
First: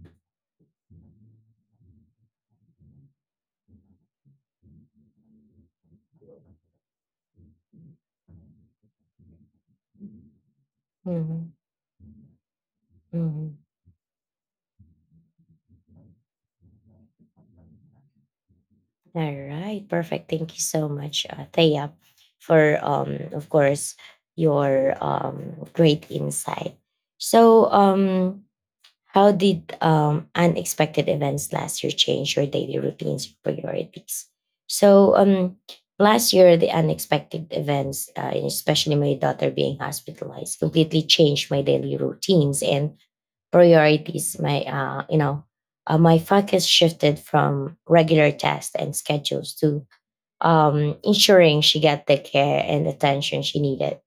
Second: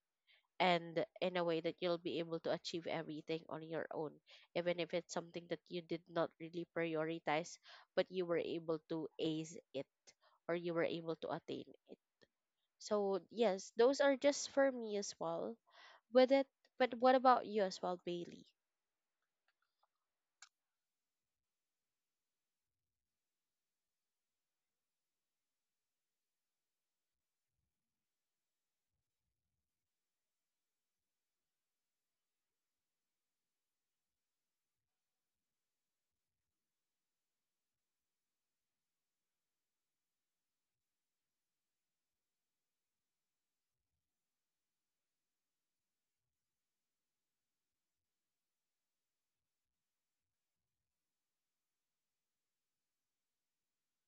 and in a way that you'll be able to achieve everything on your own, even if it's something that you did not really prioritize, but you were able to ace it or you were able to mhm, attain it. So mhm. yes, those are just for me as well. With it, but what about you as well, Bailey? Alright, perfect. Thank you so much, uh, Thea, for um, of course, your um great insight. So, um, how did um unexpected events last year change your daily routines or priorities? So, um, last year the unexpected events, uh, and especially my daughter being hospitalized, completely changed my daily routines and priorities. My uh, you know uh, my focus shifted from regular tasks and schedules to um, ensuring she got the care and attention she needed.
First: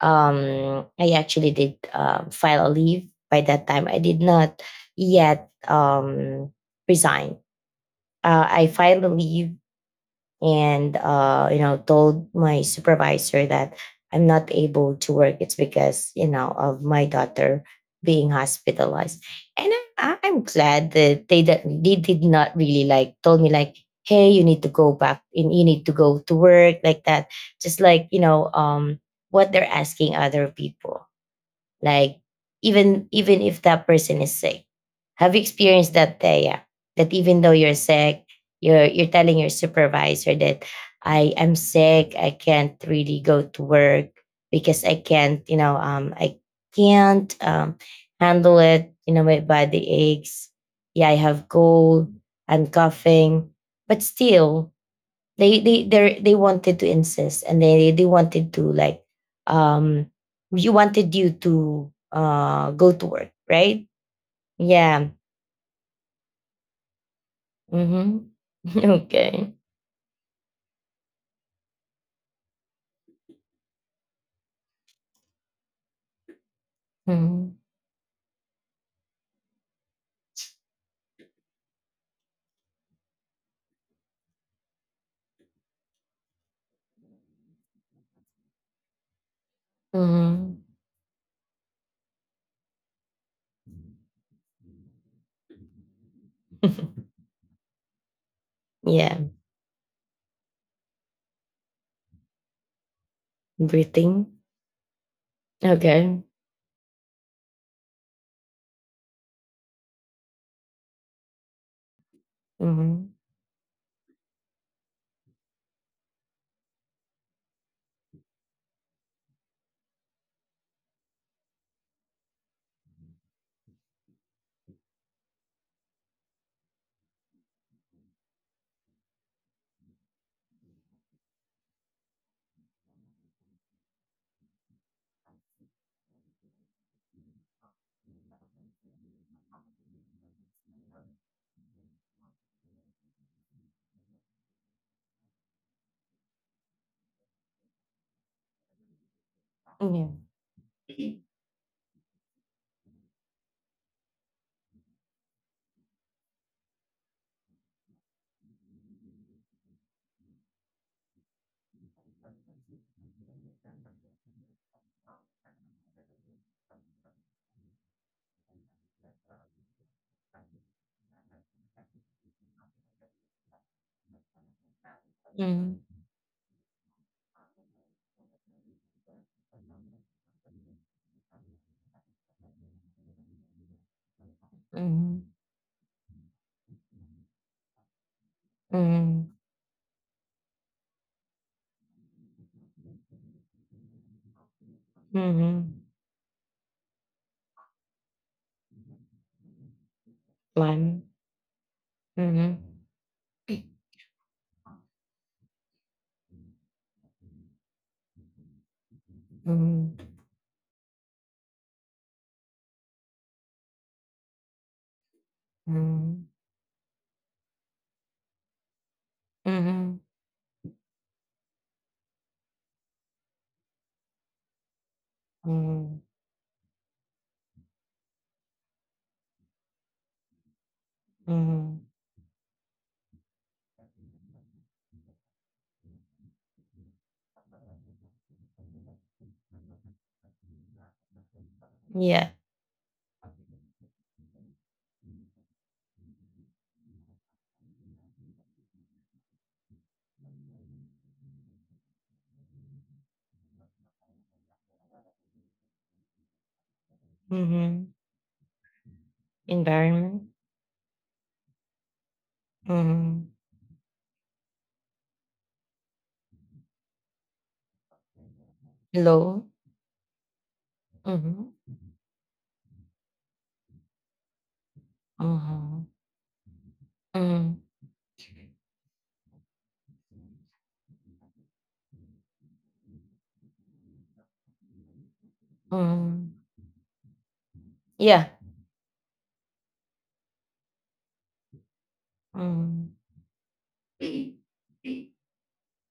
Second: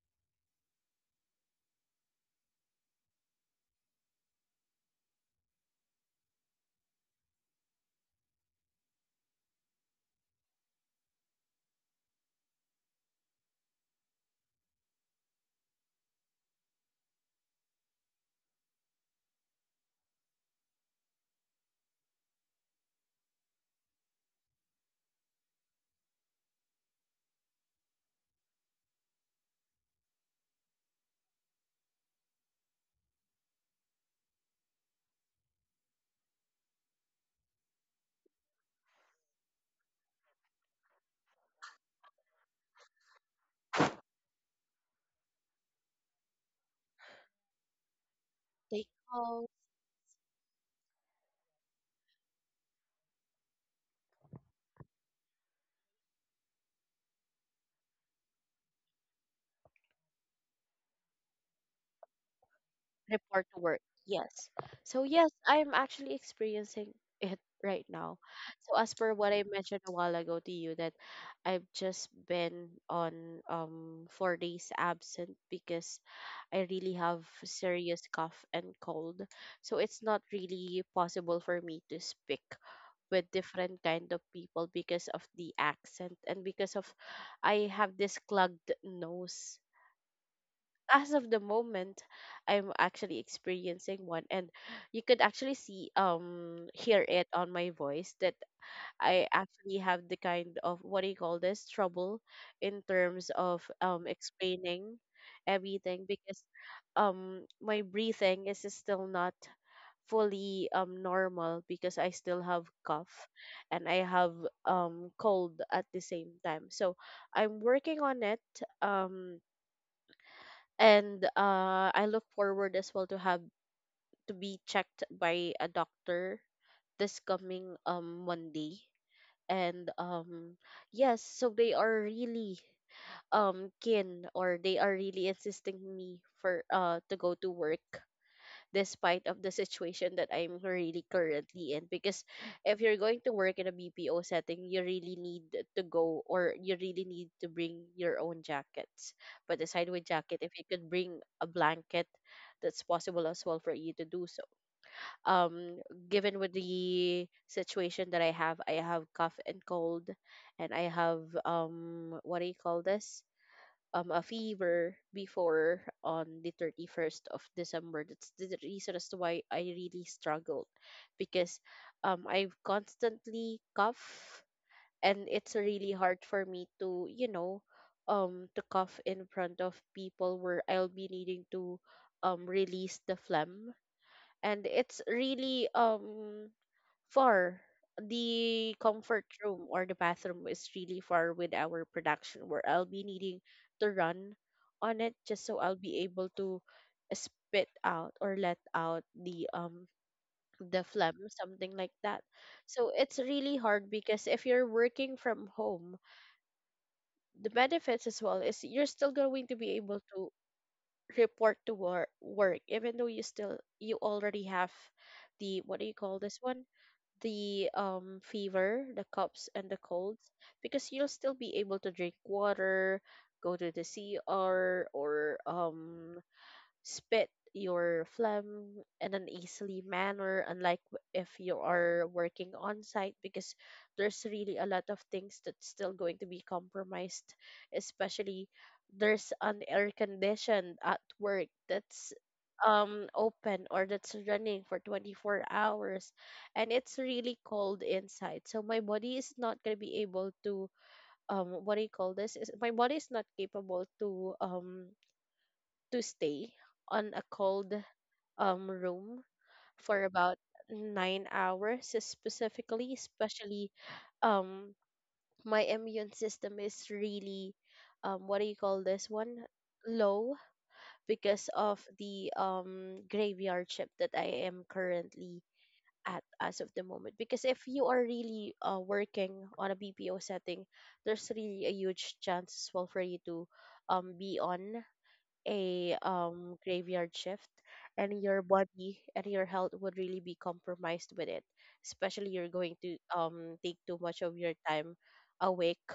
Um, i actually did um file a leave. By that time I did not yet um, resign. Uh, i filed a leave and uh, you know told my supervisor that I'm not able to work. It's because, you know of my daughter being hospitalized. And I, I- i'm glad that they, that they did not really like told me like, "Hey, you need to go back and you need to go to work," like that. Just like, you know um what they're asking other people, like, even even if that person is sick. Have you experienced that, Thea? That even though you're sick, you're you're telling your supervisor that I am sick, I can't really go to work because I can't, you know um i can't um handle Take it, you know, my calls, body aches, yeah, I have cold, I'm coughing, but still they they they they wanted to insist, and they they wanted to like um you wanted you to uh go to work, report to work. right? Yes. So Yeah. yes, I am actually experiencing it right now. Mm-hmm. So as per what I Okay. mentioned a while ago to you, that I've just been on um four days absent because I really have Mm-hmm. serious cough and cold. So it's not really possible for me to speak with different kind of people because of the accent and because of I have this clogged nose. Mm-hmm. As of the moment, I'm actually experiencing one, and you could actually see um hear it on my voice that Yeah. I actually have the kind of, what do you call this, trouble in terms of um Breathing. explaining everything, Okay. because um my breathing is still not fully um normal because I still have Mm-hmm. cough and I have um cold at the same time. So I'm working on it, um and uh I look forward as well to have to be checked by a doctor this coming um Monday. And um yes, so they are really um keen, or they are really insisting me for uh to go to work, despite of the situation that I'm really currently in, because if you're going to work in a B P O setting, you really need to go, or you really need to bring your own jackets. But aside with Yeah. jacket, if you could bring a blanket, that's possible as well for you to do so. um Given with the situation that I have, I have cough and cold, and I have, um what do you call this, um a fever before on the thirty-first of December. That's the reason as to why I really struggled, because um I constantly cough, and it's Mm-hmm. really hard for me to, you know, um to cough in front of people where I'll be needing to um release the phlegm, and it's Mm-hmm. really um Far. The comfort Mm-hmm. room or the bathroom is really far with our production, where I'll be needing to run on it just so I'll Mm-hmm. be able to spit out or let out the um the One. phlegm, something like that. Mm-hmm. So it's really hard, because if you're working from home, the benefits as well is you're still going to be Mm-hmm. able to report to wor- work, even though you still you already have the, what do you call Mm-hmm. this one, the um fever, the coughs and the Mm-hmm. colds, because you'll still be able to drink water, go to the C R, or um spit your phlegm in an easily manner, unlike w- if you Mm-hmm. are working on site, because there's really a lot of things that's still going to be compromised, especially there's an air conditioned at work that's Yeah. um open or that's running for twenty-four hours, and it's really cold inside, so my body is not going to be able to, um what do you call this, is my body is not capable to um to stay on a cold Mm-hmm. um room for about Environment. nine hours specifically, Mm-hmm. especially um my immune system is really, um what do you call this one, Low? low, because Mhm, of the um graveyard shift that I am currently mhm, at as of the moment, because if mhm, you are really uh, working on a B P O setting, there's really a huge chance as well for you to um be on a mhm. um graveyard shift, and Yeah. your body and your health would really be compromised with it, especially you're going to Mm. um take too much of your time awake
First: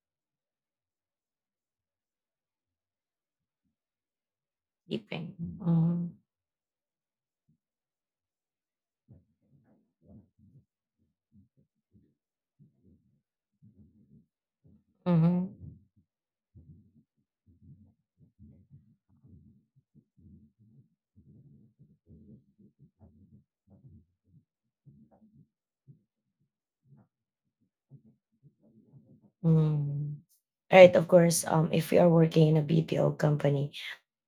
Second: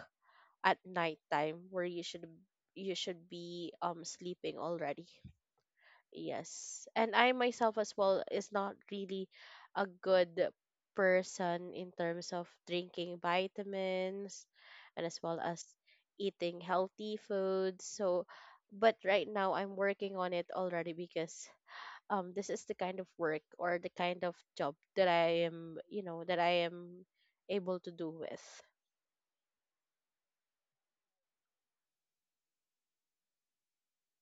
at night time, where you should you should be um sleeping already. Tipping. Mhm, Yes. And I myself as well is not really a good person in terms of drinking vitamins and as well mhm, as eating healthy foods. So, but right now I'm working on it already, because um this is the kind of work or the kind of job that I am, you know, that I am able to do with. mm. Right, of course, um, if we are working in a B P O company,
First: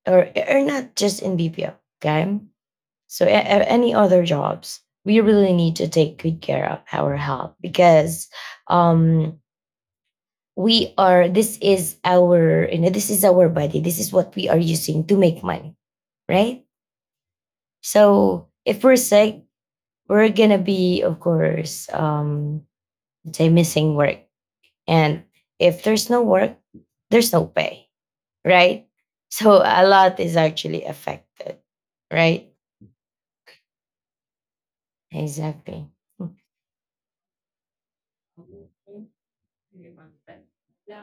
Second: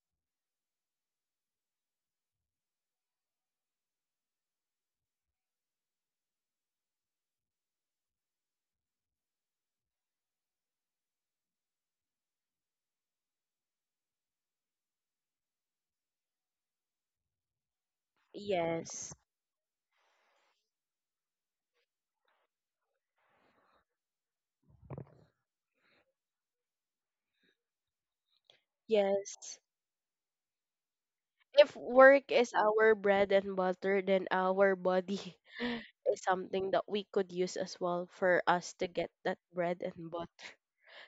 or or not just in B P O, okay? So a- a- any other jobs, we really need to take good care of our health because um we are, this is our, you know this is our body, this is what we are using to make money, right? So if we're Yes. sick, we're gonna be, of course, um, let's say missing work. And if there's no work, there's no pay, right? So Yes. a lot is actually affected, If work right? is our bread and butter, then our body Exactly. is something that we could use as well for us to Mm. get that bread and butter.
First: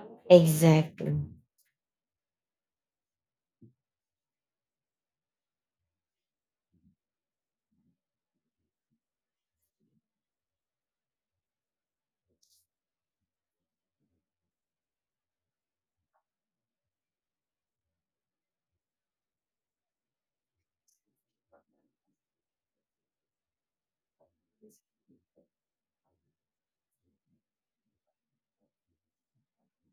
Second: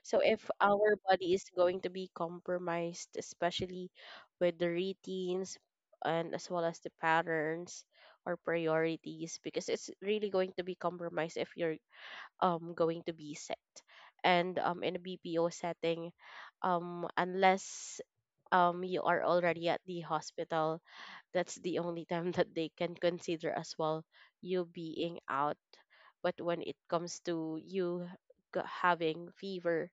So if our Exactly. body is going to be compromised, especially with the routines and as well as the patterns or priorities, because it's really going to be compromised if you're um going to be sick. And um in a B P O setting, um unless um you are already at the hospital, that's the only time that they can consider as well you being out. But when it comes to you g- having fever,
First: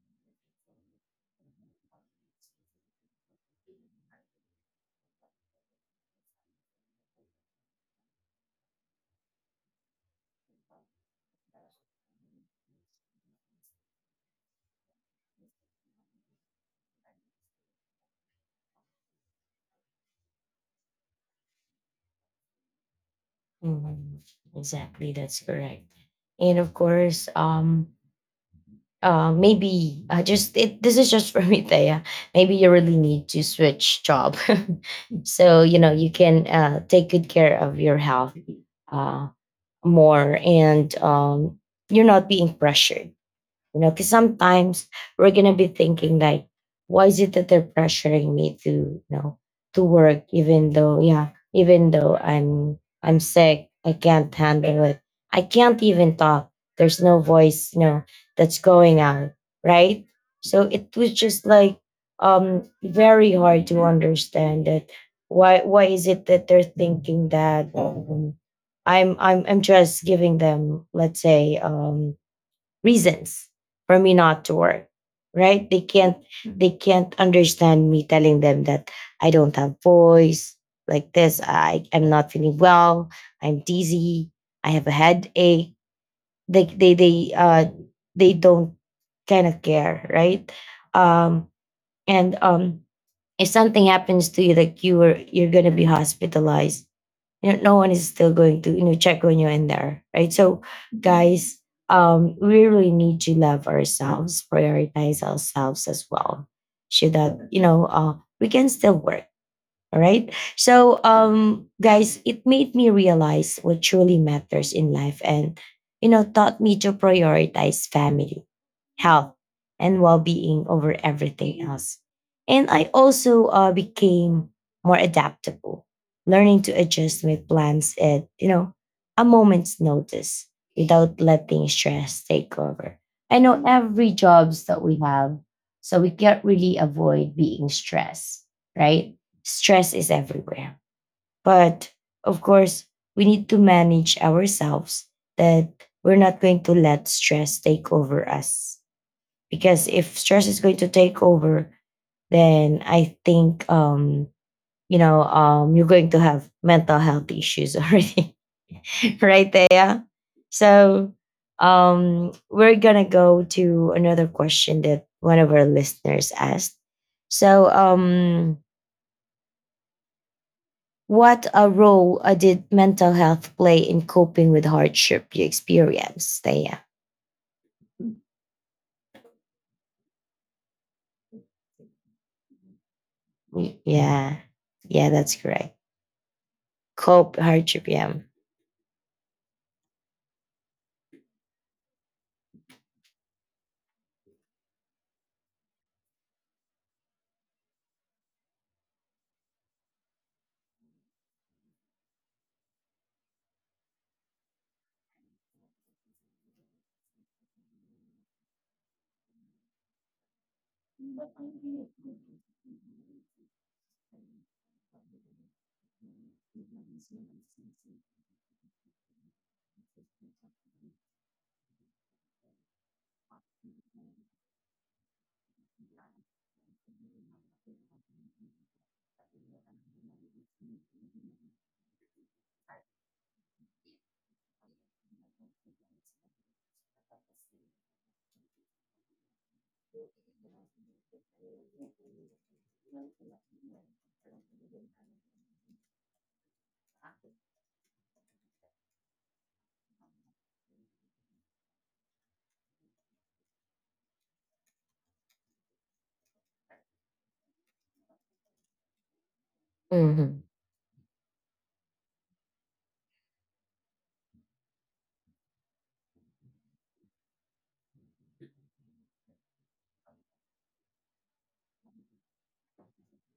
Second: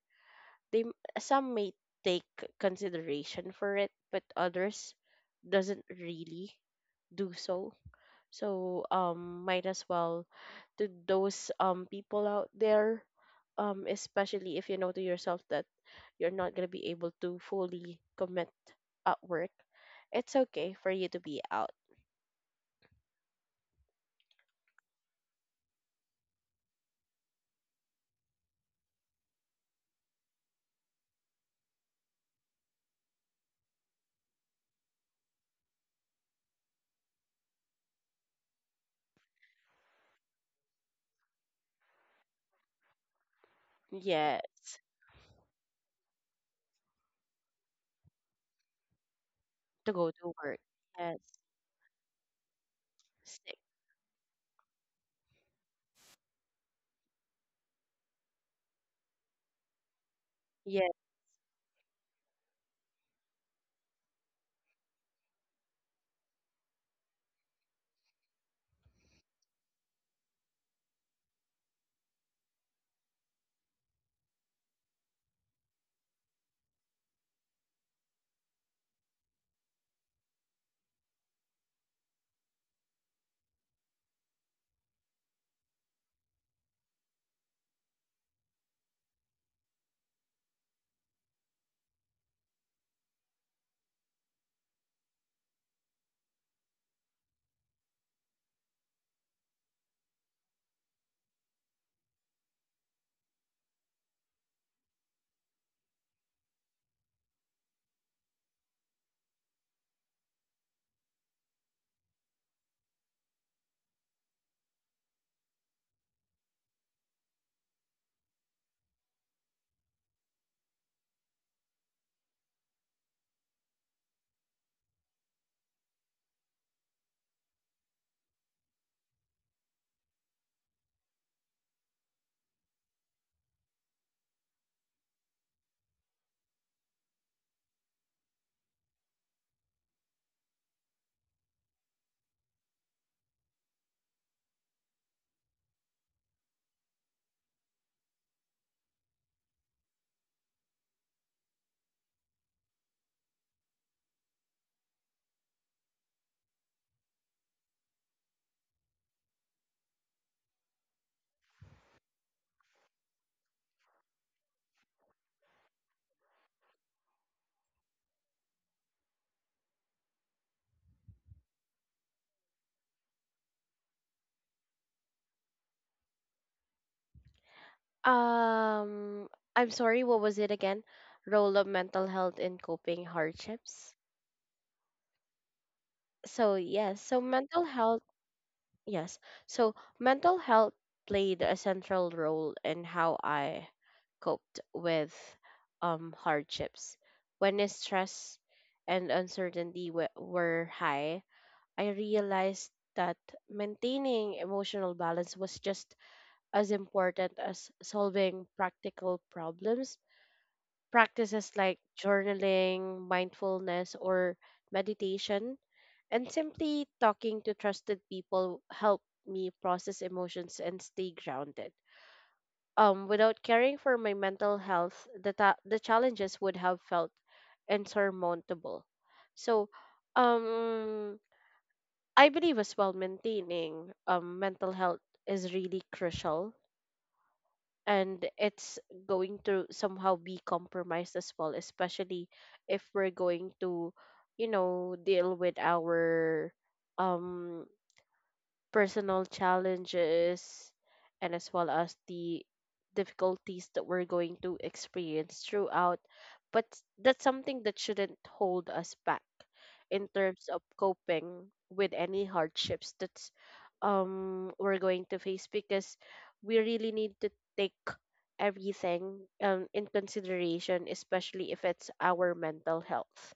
they m- some may take consideration for it, but others doesn't really do so. So um might as well to those um people out there, um especially if you know to yourself that you're not going to be able to fully commit at work, it's okay for you to be out. Mhm. Exactly, that's correct. And of course, um, uh, maybe I just it, this is just for me, Thea. Maybe you really need to switch job, so you know you can uh, take good care of your health uh, more, and um, you're not being pressured, you know, because Yes, sometimes we're gonna be thinking like, why is it that they're pressuring me to, you know, to to go work to work. even though, Yes, yeah, even though I'm I'm sick. sick, I can't handle it. I can't even talk. There's no voice, you know, that's going out, right? So Yeah. it was just like um very hard to understand that why why is it that they're thinking that um, I'm I'm I'm just giving them, let's say, um reasons for me not to work, right? They can't they can't understand me telling them that I don't have voice like this, I am not feeling well, I'm dizzy, I have a headache. They they they uh they don't kind of care, right? um and um If something happens to you, like you were, you're gonna be hospitalized, you know, no one is still going to, you know, check on you in there, right? So guys, um we really need to love ourselves, prioritize ourselves as well, so that you know, uh, we can still work. All right. So, um, guys, it made me realize what truly matters in life and, you know, taught me to prioritize family, health, and well being over everything else. And I also uh, became more adaptable, learning to adjust my plans at, you know, a moment's notice without letting stress take over. I know every jobs that we have, so we can't really avoid being stressed, right? Stress is everywhere. But of course, we need to manage ourselves that we're not going to let stress take over us. Because if stress is going to take over, then I think, um, you know, um, you're going to have mental health issues already, right there. So um, we're gonna go to another question that one of our listeners asked. So um, what a role uh, did mental health play in coping with hardship you experienced? Yeah, Um, I'm sorry, what was it again? Role of mental health in coping hardships. yeah, yeah, that's correct. So, yes, so Cope mental hardship, health, yeah. yes. So, mental health played a central role in how I coped with um hardships. When the stress and uncertainty w- were high, I realized that maintaining emotional balance was just as important as solving practical problems. Practices like journaling, mindfulness, or meditation, and simply talking to trusted people help me process emotions and stay grounded. Um, without caring for my mental health, the, ta- the challenges would have felt insurmountable. So, um, I believe as well maintaining um, mental health is really crucial, and it's going to somehow be compromised as well, especially if we're going to, you know, deal with our um personal challenges and as well as the difficulties that we're going to experience throughout. But that's something that shouldn't hold us back in Mhm. terms of coping with any hardships that's um we're going to face, because we really need to take everything um in consideration, especially if it's our mental health.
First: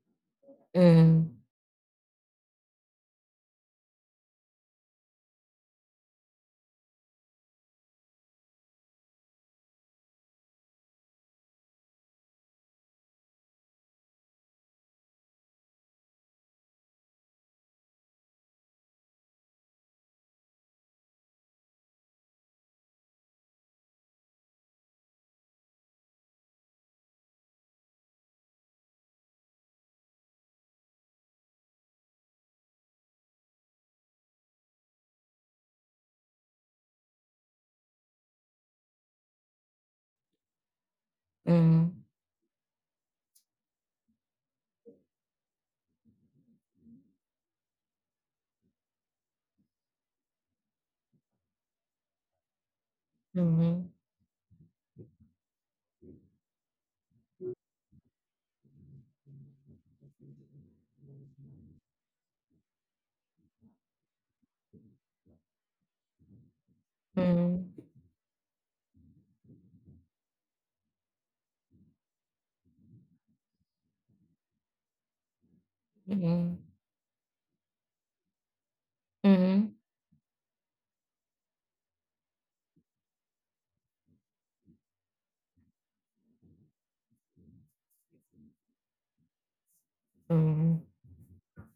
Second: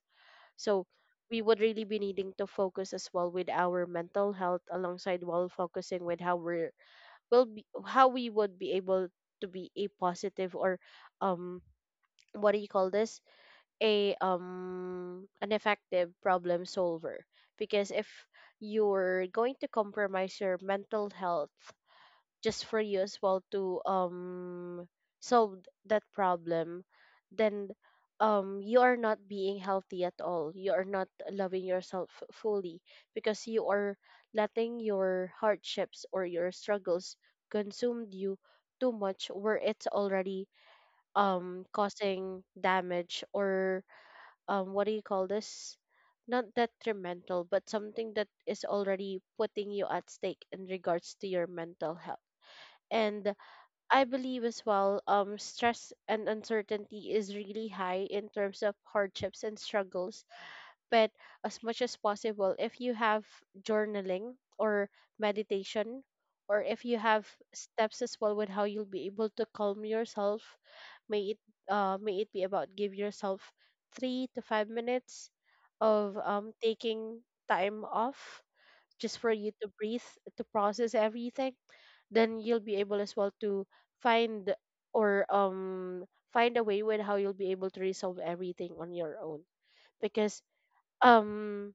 So we Mhm. would really be needing to focus as well with our mental health alongside while focusing with how we're will be how we would be able to be a positive or um what do you call this, a um an effective problem solver. Because if you're going to compromise your mental health just for you as well to um solve that problem, then um you are not being healthy at all, you are not loving yourself f- fully, because you are letting your hardships or your struggles consumed you too much, where it's already um Mhm. causing damage or, um what do you call this, not detrimental, but something that is already putting you at stake in regards to your mental health. And I believe as well, um, stress and uncertainty is really high in terms of hardships and struggles. But as much as possible, if you have journaling or meditation, or if you have Mhm. steps as well with how you'll be able to calm yourself, may it uh, may it be about give yourself three to five minutes of um, Mhm. taking time off just for you to Mhm. breathe, to process everything, then you'll be able as well to find or um find a way with how you'll be able to resolve everything on your own, because Mhm. um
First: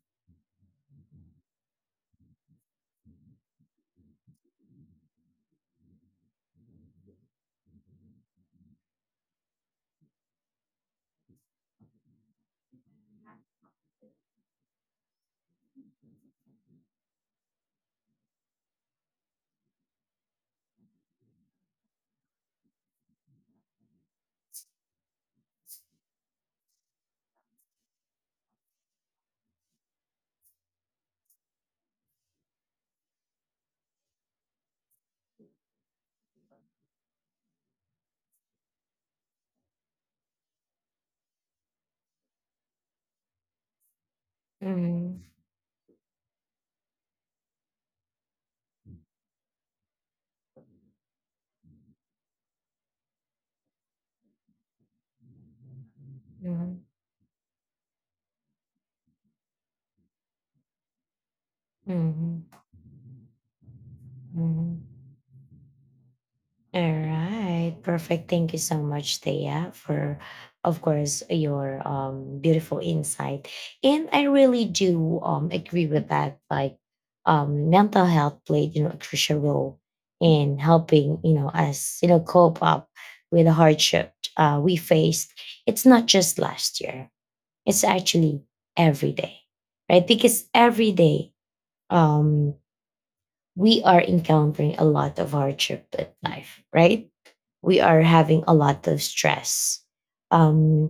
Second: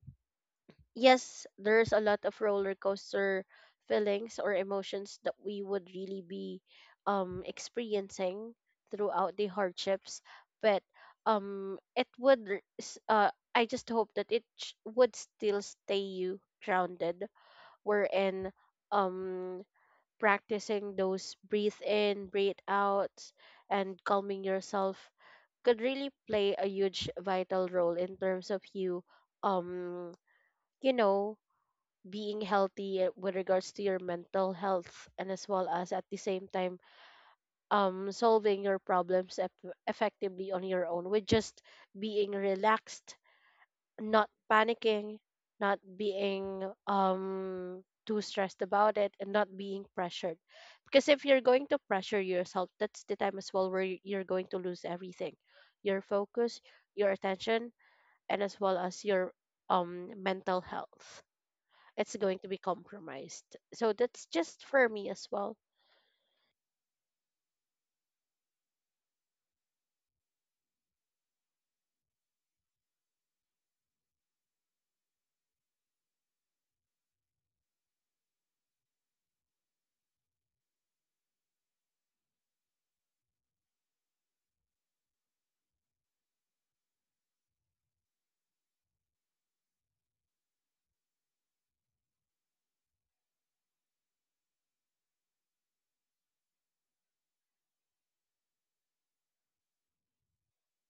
yes, there's a lot of roller coaster feelings or emotions that we would really be um experiencing throughout the hardships. But um it would r- s- uh I just hope that it sh- would still stay you grounded, wherein um practicing those breathe in, breathe outs, and calming yourself could really play a huge vital role in terms of you, um, you know, being healthy with regards to your mental health and as well as at the same time um solving your problems eff effectively on your own, with just being relaxed, not panicking, Mhm. not being um too stressed about it and not being pressured. Because if you're going to pressure yourself, that's the time as well where y- you're going to lose everything. Your focus, Mhm. your attention, and as well as your um mental health. Mhm. It's going to be Mhm. compromised. So that's just Mhm. for me as well. All right. Perfect. Thank you so much, Thea, for of course your um beautiful insight. And I really do um agree with that. Like um mental health played, you know, a crucial role in helping, you know, us, you know, cope up with the hardship uh, we faced. It's not just last year. It's actually every day. Right? Because every day um we are encountering a lot of hardship in life, right? We are having a lot of stress, um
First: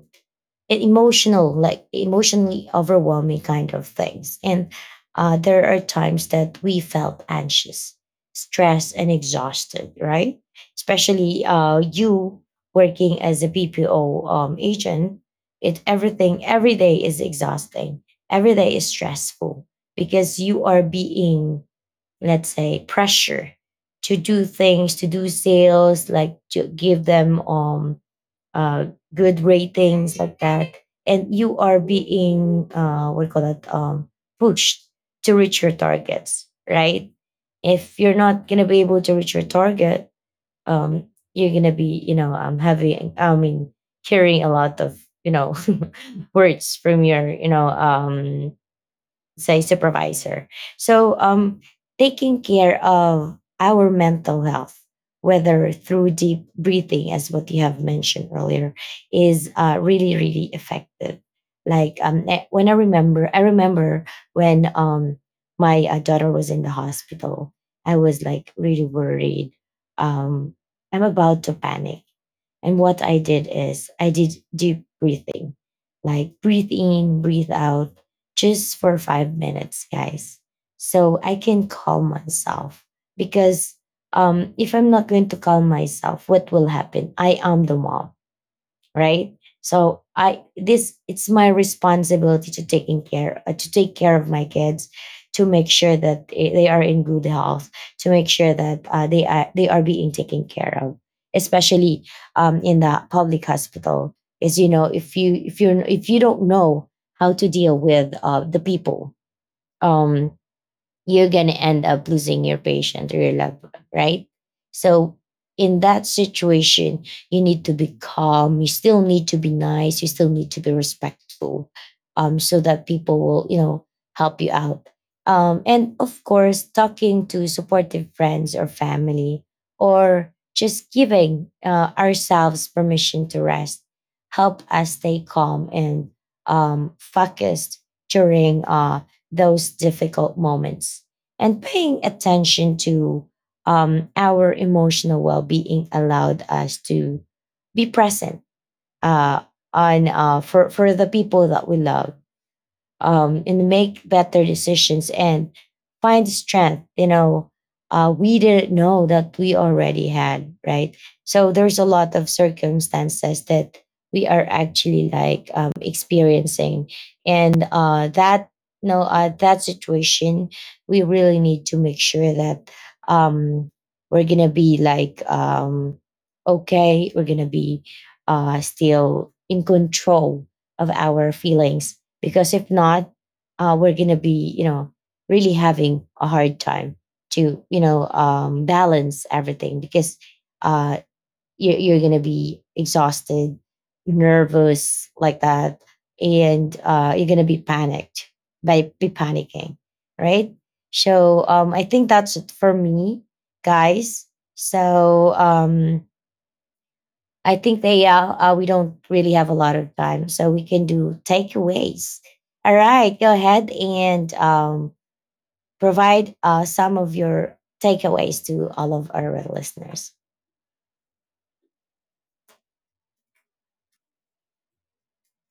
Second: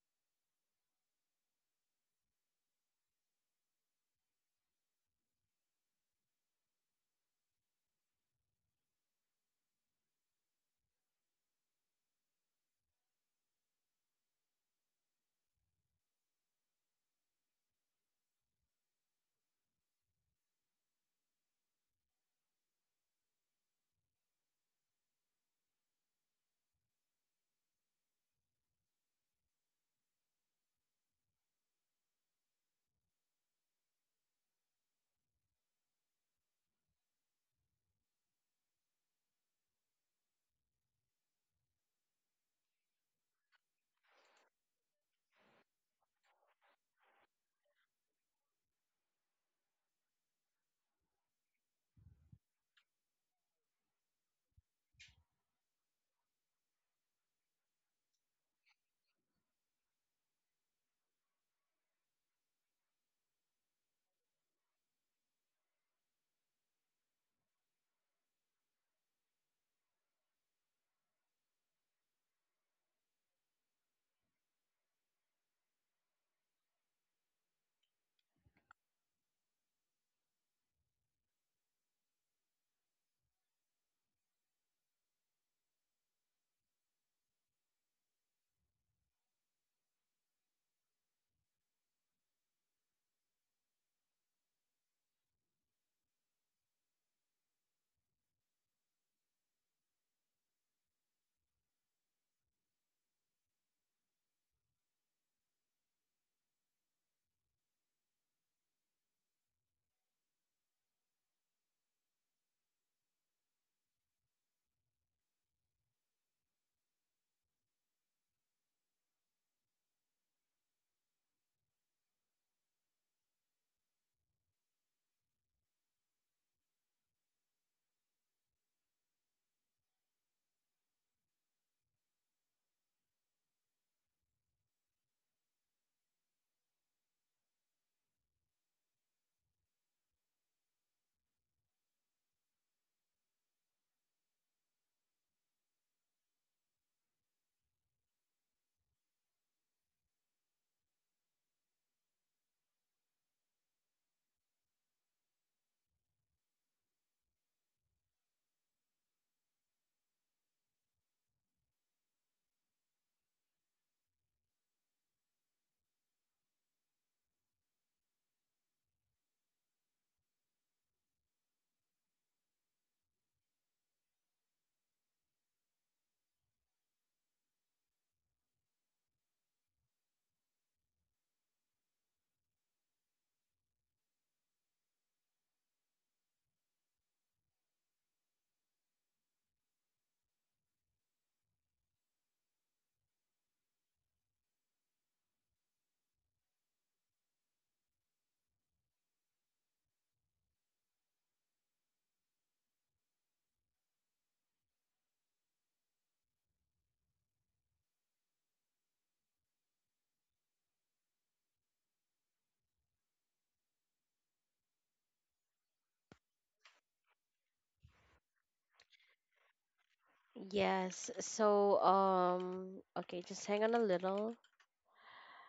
and emotional, like emotionally overwhelming kind of things, and uh, there are times that we felt anxious, stressed, and exhausted, right? Especially uh, you working as a B P O um, agent, it everything, every day is exhausting. Every day is stressful because you are being, let's say, pressure to do things, to do sales, like to give them um uh good ratings like that. And you are being, uh what do you call that um pushed to reach your targets, right? If you're not gonna be able to reach your target, um you're gonna be, you know um having, I mean, carrying a lot of, you know words from your, you know um say, supervisor. So um, taking care of our mental health, whether through deep breathing, as what you have mentioned earlier, is uh, really, really effective. Like, um, eh, when I remember, I remember when um, my uh, daughter was in the hospital, I was like really worried. Um, I'm about to panic, and what I did is I did deep breathing, like breathe in, breathe out, just for five minutes, guys. So I can calm myself because, um, if I'm not going to calm myself, what will happen? I am the mom, right? So i this it's my responsibility to taking care uh, to take care of my kids, to make sure that they they are in good health, to make sure that uh, they are they are being taken care of, especially um, in the public hospital. Is You know, if you if you if you don't know how to deal with uh, the people, um, you're going to end up losing your patient or your loved one, right? So, in that situation, you need to be calm. You still need to be nice. You still need to be respectful, um, so that people will, you know, help you out. Um, and of course, talking to supportive friends or family, or just giving uh, ourselves permission to rest, help us stay calm and um, focused during uh, those difficult moments. And paying attention to um, our emotional well-being allowed us to be present uh, on uh, for for the people that we love, um, and make better decisions, and find strength, you know, uh, we didn't know that we already had, right? So there's a lot of circumstances that we are actually like, um, experiencing, and uh, that, you know uh, that situation, we really need to make sure that um, we're gonna be like, um, okay, we're gonna be uh, still in control of our feelings. Because if not, uh, we're going to be, you know, really having a hard time to, you know um, balance everything. Because uh, you're, you're going to be exhausted, nervous, like that. And uh, you're going to be panicked, by be panicking, right? So um, i think that's it for me, guys. So um, I think they are. Uh, we don't really have a lot of time, so we can do takeaways. All right, go ahead and um, provide uh, some of your takeaways to all of our listeners. Yes. So um okay, just hang on a little.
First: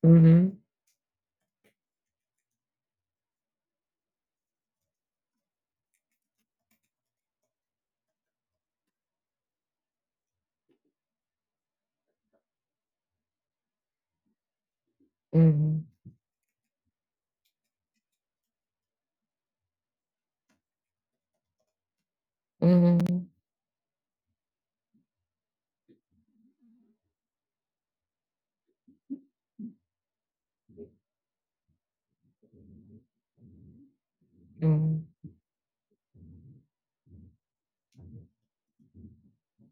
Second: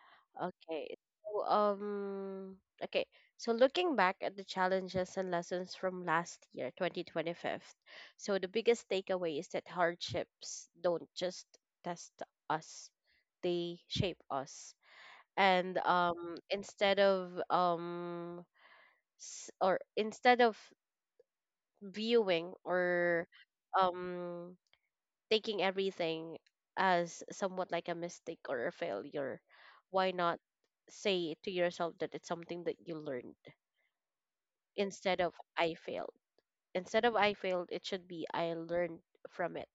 Hmm Okay. So, um, okay. So looking back at the challenges and lessons from last year, twenty twenty-five, so the biggest takeaway is that hardships don't just test us, they shape us. And hmm um, instead of um, s- or instead of viewing or hmm um taking everything as somewhat like a mistake or a failure, why not say to yourself that it's something that you learned hmm instead of I failed? Instead of I failed, it should be I learned from it.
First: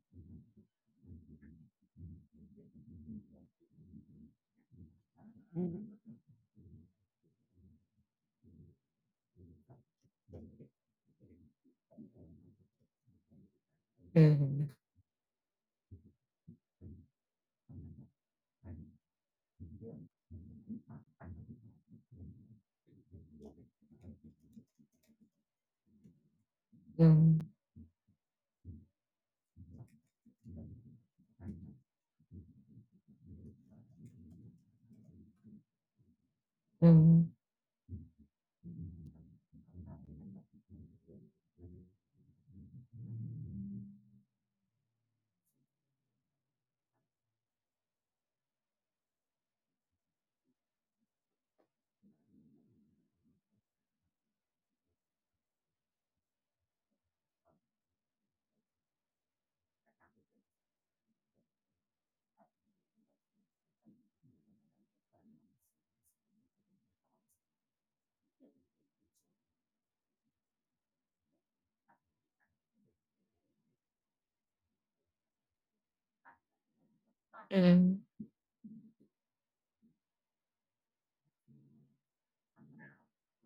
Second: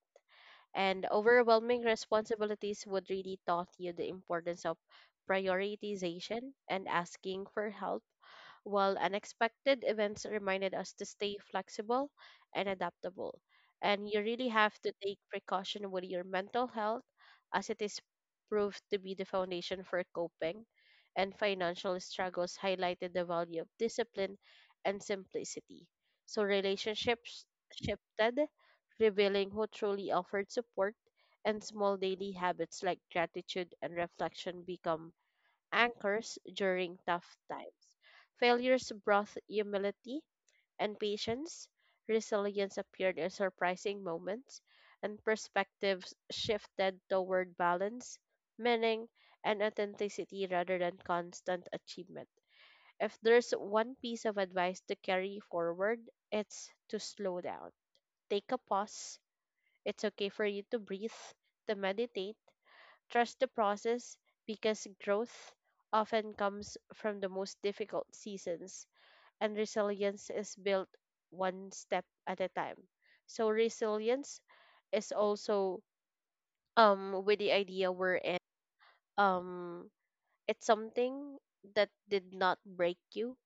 And overwhelming responsibilities would really taught you the importance of prioritization and asking for help, while unexpected events reminded us to stay flexible and adaptable. And you really hmm have to take precaution with your mental health, as it is proved to be the foundation for coping. And financial struggles highlighted the value of discipline and simplicity. So hmm relationships shifted, revealing who truly offered support, and small daily habits like gratitude and reflection become anchors during tough times. Failures brought humility and patience, resilience appeared in surprising moments, and perspectives shifted toward balance, meaning, and authenticity rather than constant achievement. If there's one piece of advice to carry forward, it's to slow down. Take a pause. It's okay for you to breathe, to meditate. Trust the process, because growth often comes from the most difficult seasons, and resilience is built one step at a time. So, resilience is also um, with the idea hmm we're in. Um, it's something that did not break you,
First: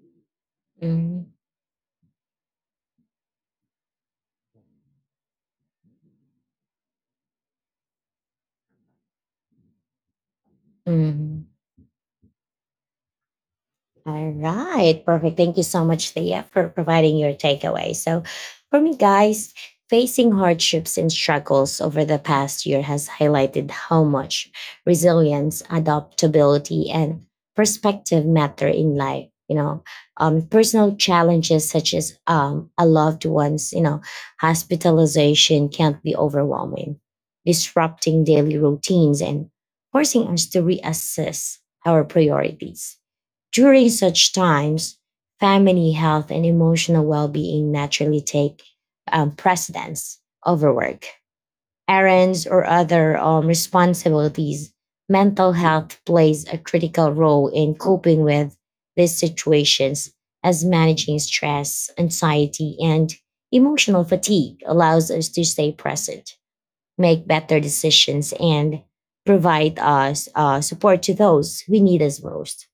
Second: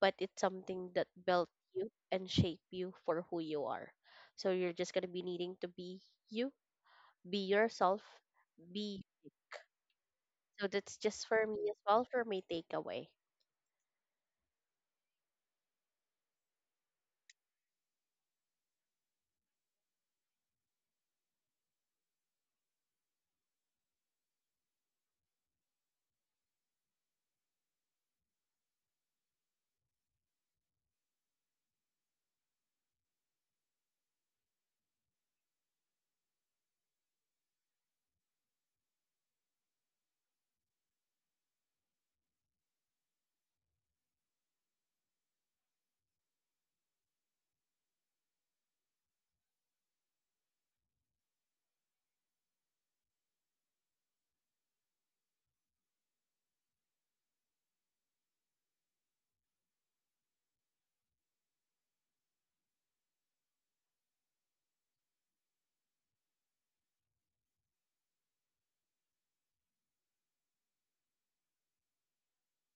but it's something that hmm built you and shape you for who you are. So, you're just going to be needing to be you, be yourself, be. So that's just hmm for me as well for my takeaway. All right, perfect. Thank you so much, Thea, for providing your takeaway. So, for me, guys, facing hardships and struggles over the past year has highlighted how much resilience, adaptability, and perspective matter in life. You know, um, personal challenges such as, um, a loved one's, you know, hospitalization can't be overwhelming, disrupting daily routines and forcing us to reassess our priorities. During such times, family health and emotional well being naturally take um, precedence over work, errands, or other um, responsibilities. Mental health plays a critical role in coping with these situations, as managing stress, anxiety, and emotional fatigue allows us to stay present, make better decisions, and provide us uh, support to those we need us most.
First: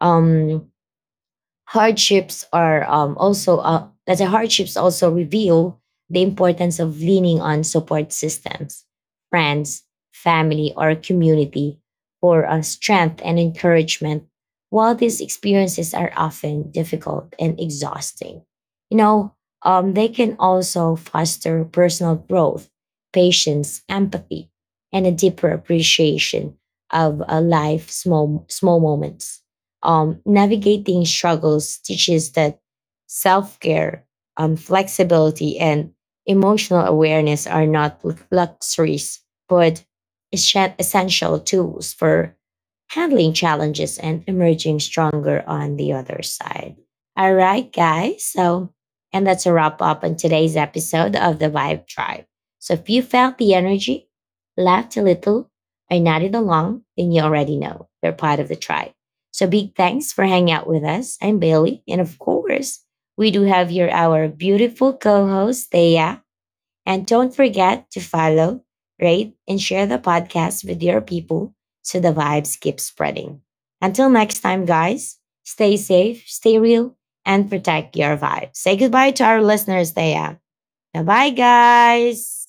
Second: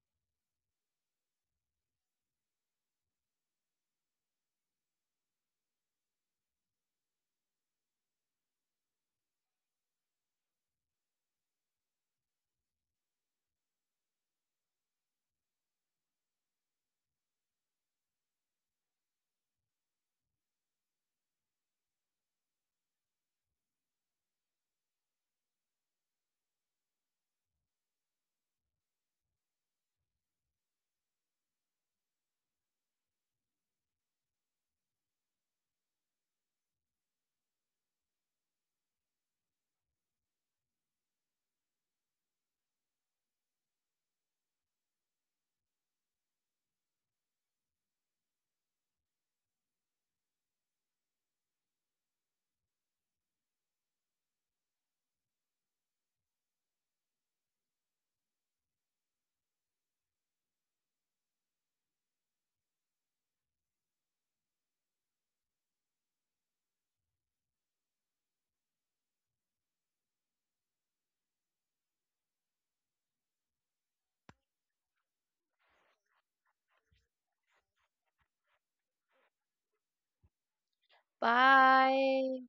Um, Hardships are um, also uh, let's say hardships also reveal the importance of leaning on support systems, friends, family, or community for uh, strength and encouragement. While these experiences are often difficult and exhausting, you know, um, they can also foster personal growth, patience, empathy, and a deeper appreciation of uh, life small small moments. Um, navigating struggles teaches that self care, um, flexibility, and emotional awareness are not lu- luxuries, but essen- essential tools for handling challenges and emerging stronger on the other side. All right, guys. So, and that's a wrap up on today's episode of the Vibe Tribe. So, if you felt the energy, laughed a little, or nodded along, then you already know you're part of the tribe. So big thanks for hanging out with us. I'm Bailey. And of course, we do have here our beautiful co-host, Thea. And don't forget to follow, rate, and share the podcast with your people so the vibes keep spreading. Until next time, guys, stay safe, stay real, and protect your vibe. Say goodbye to our listeners, Thea. Bye-bye, Bye. guys.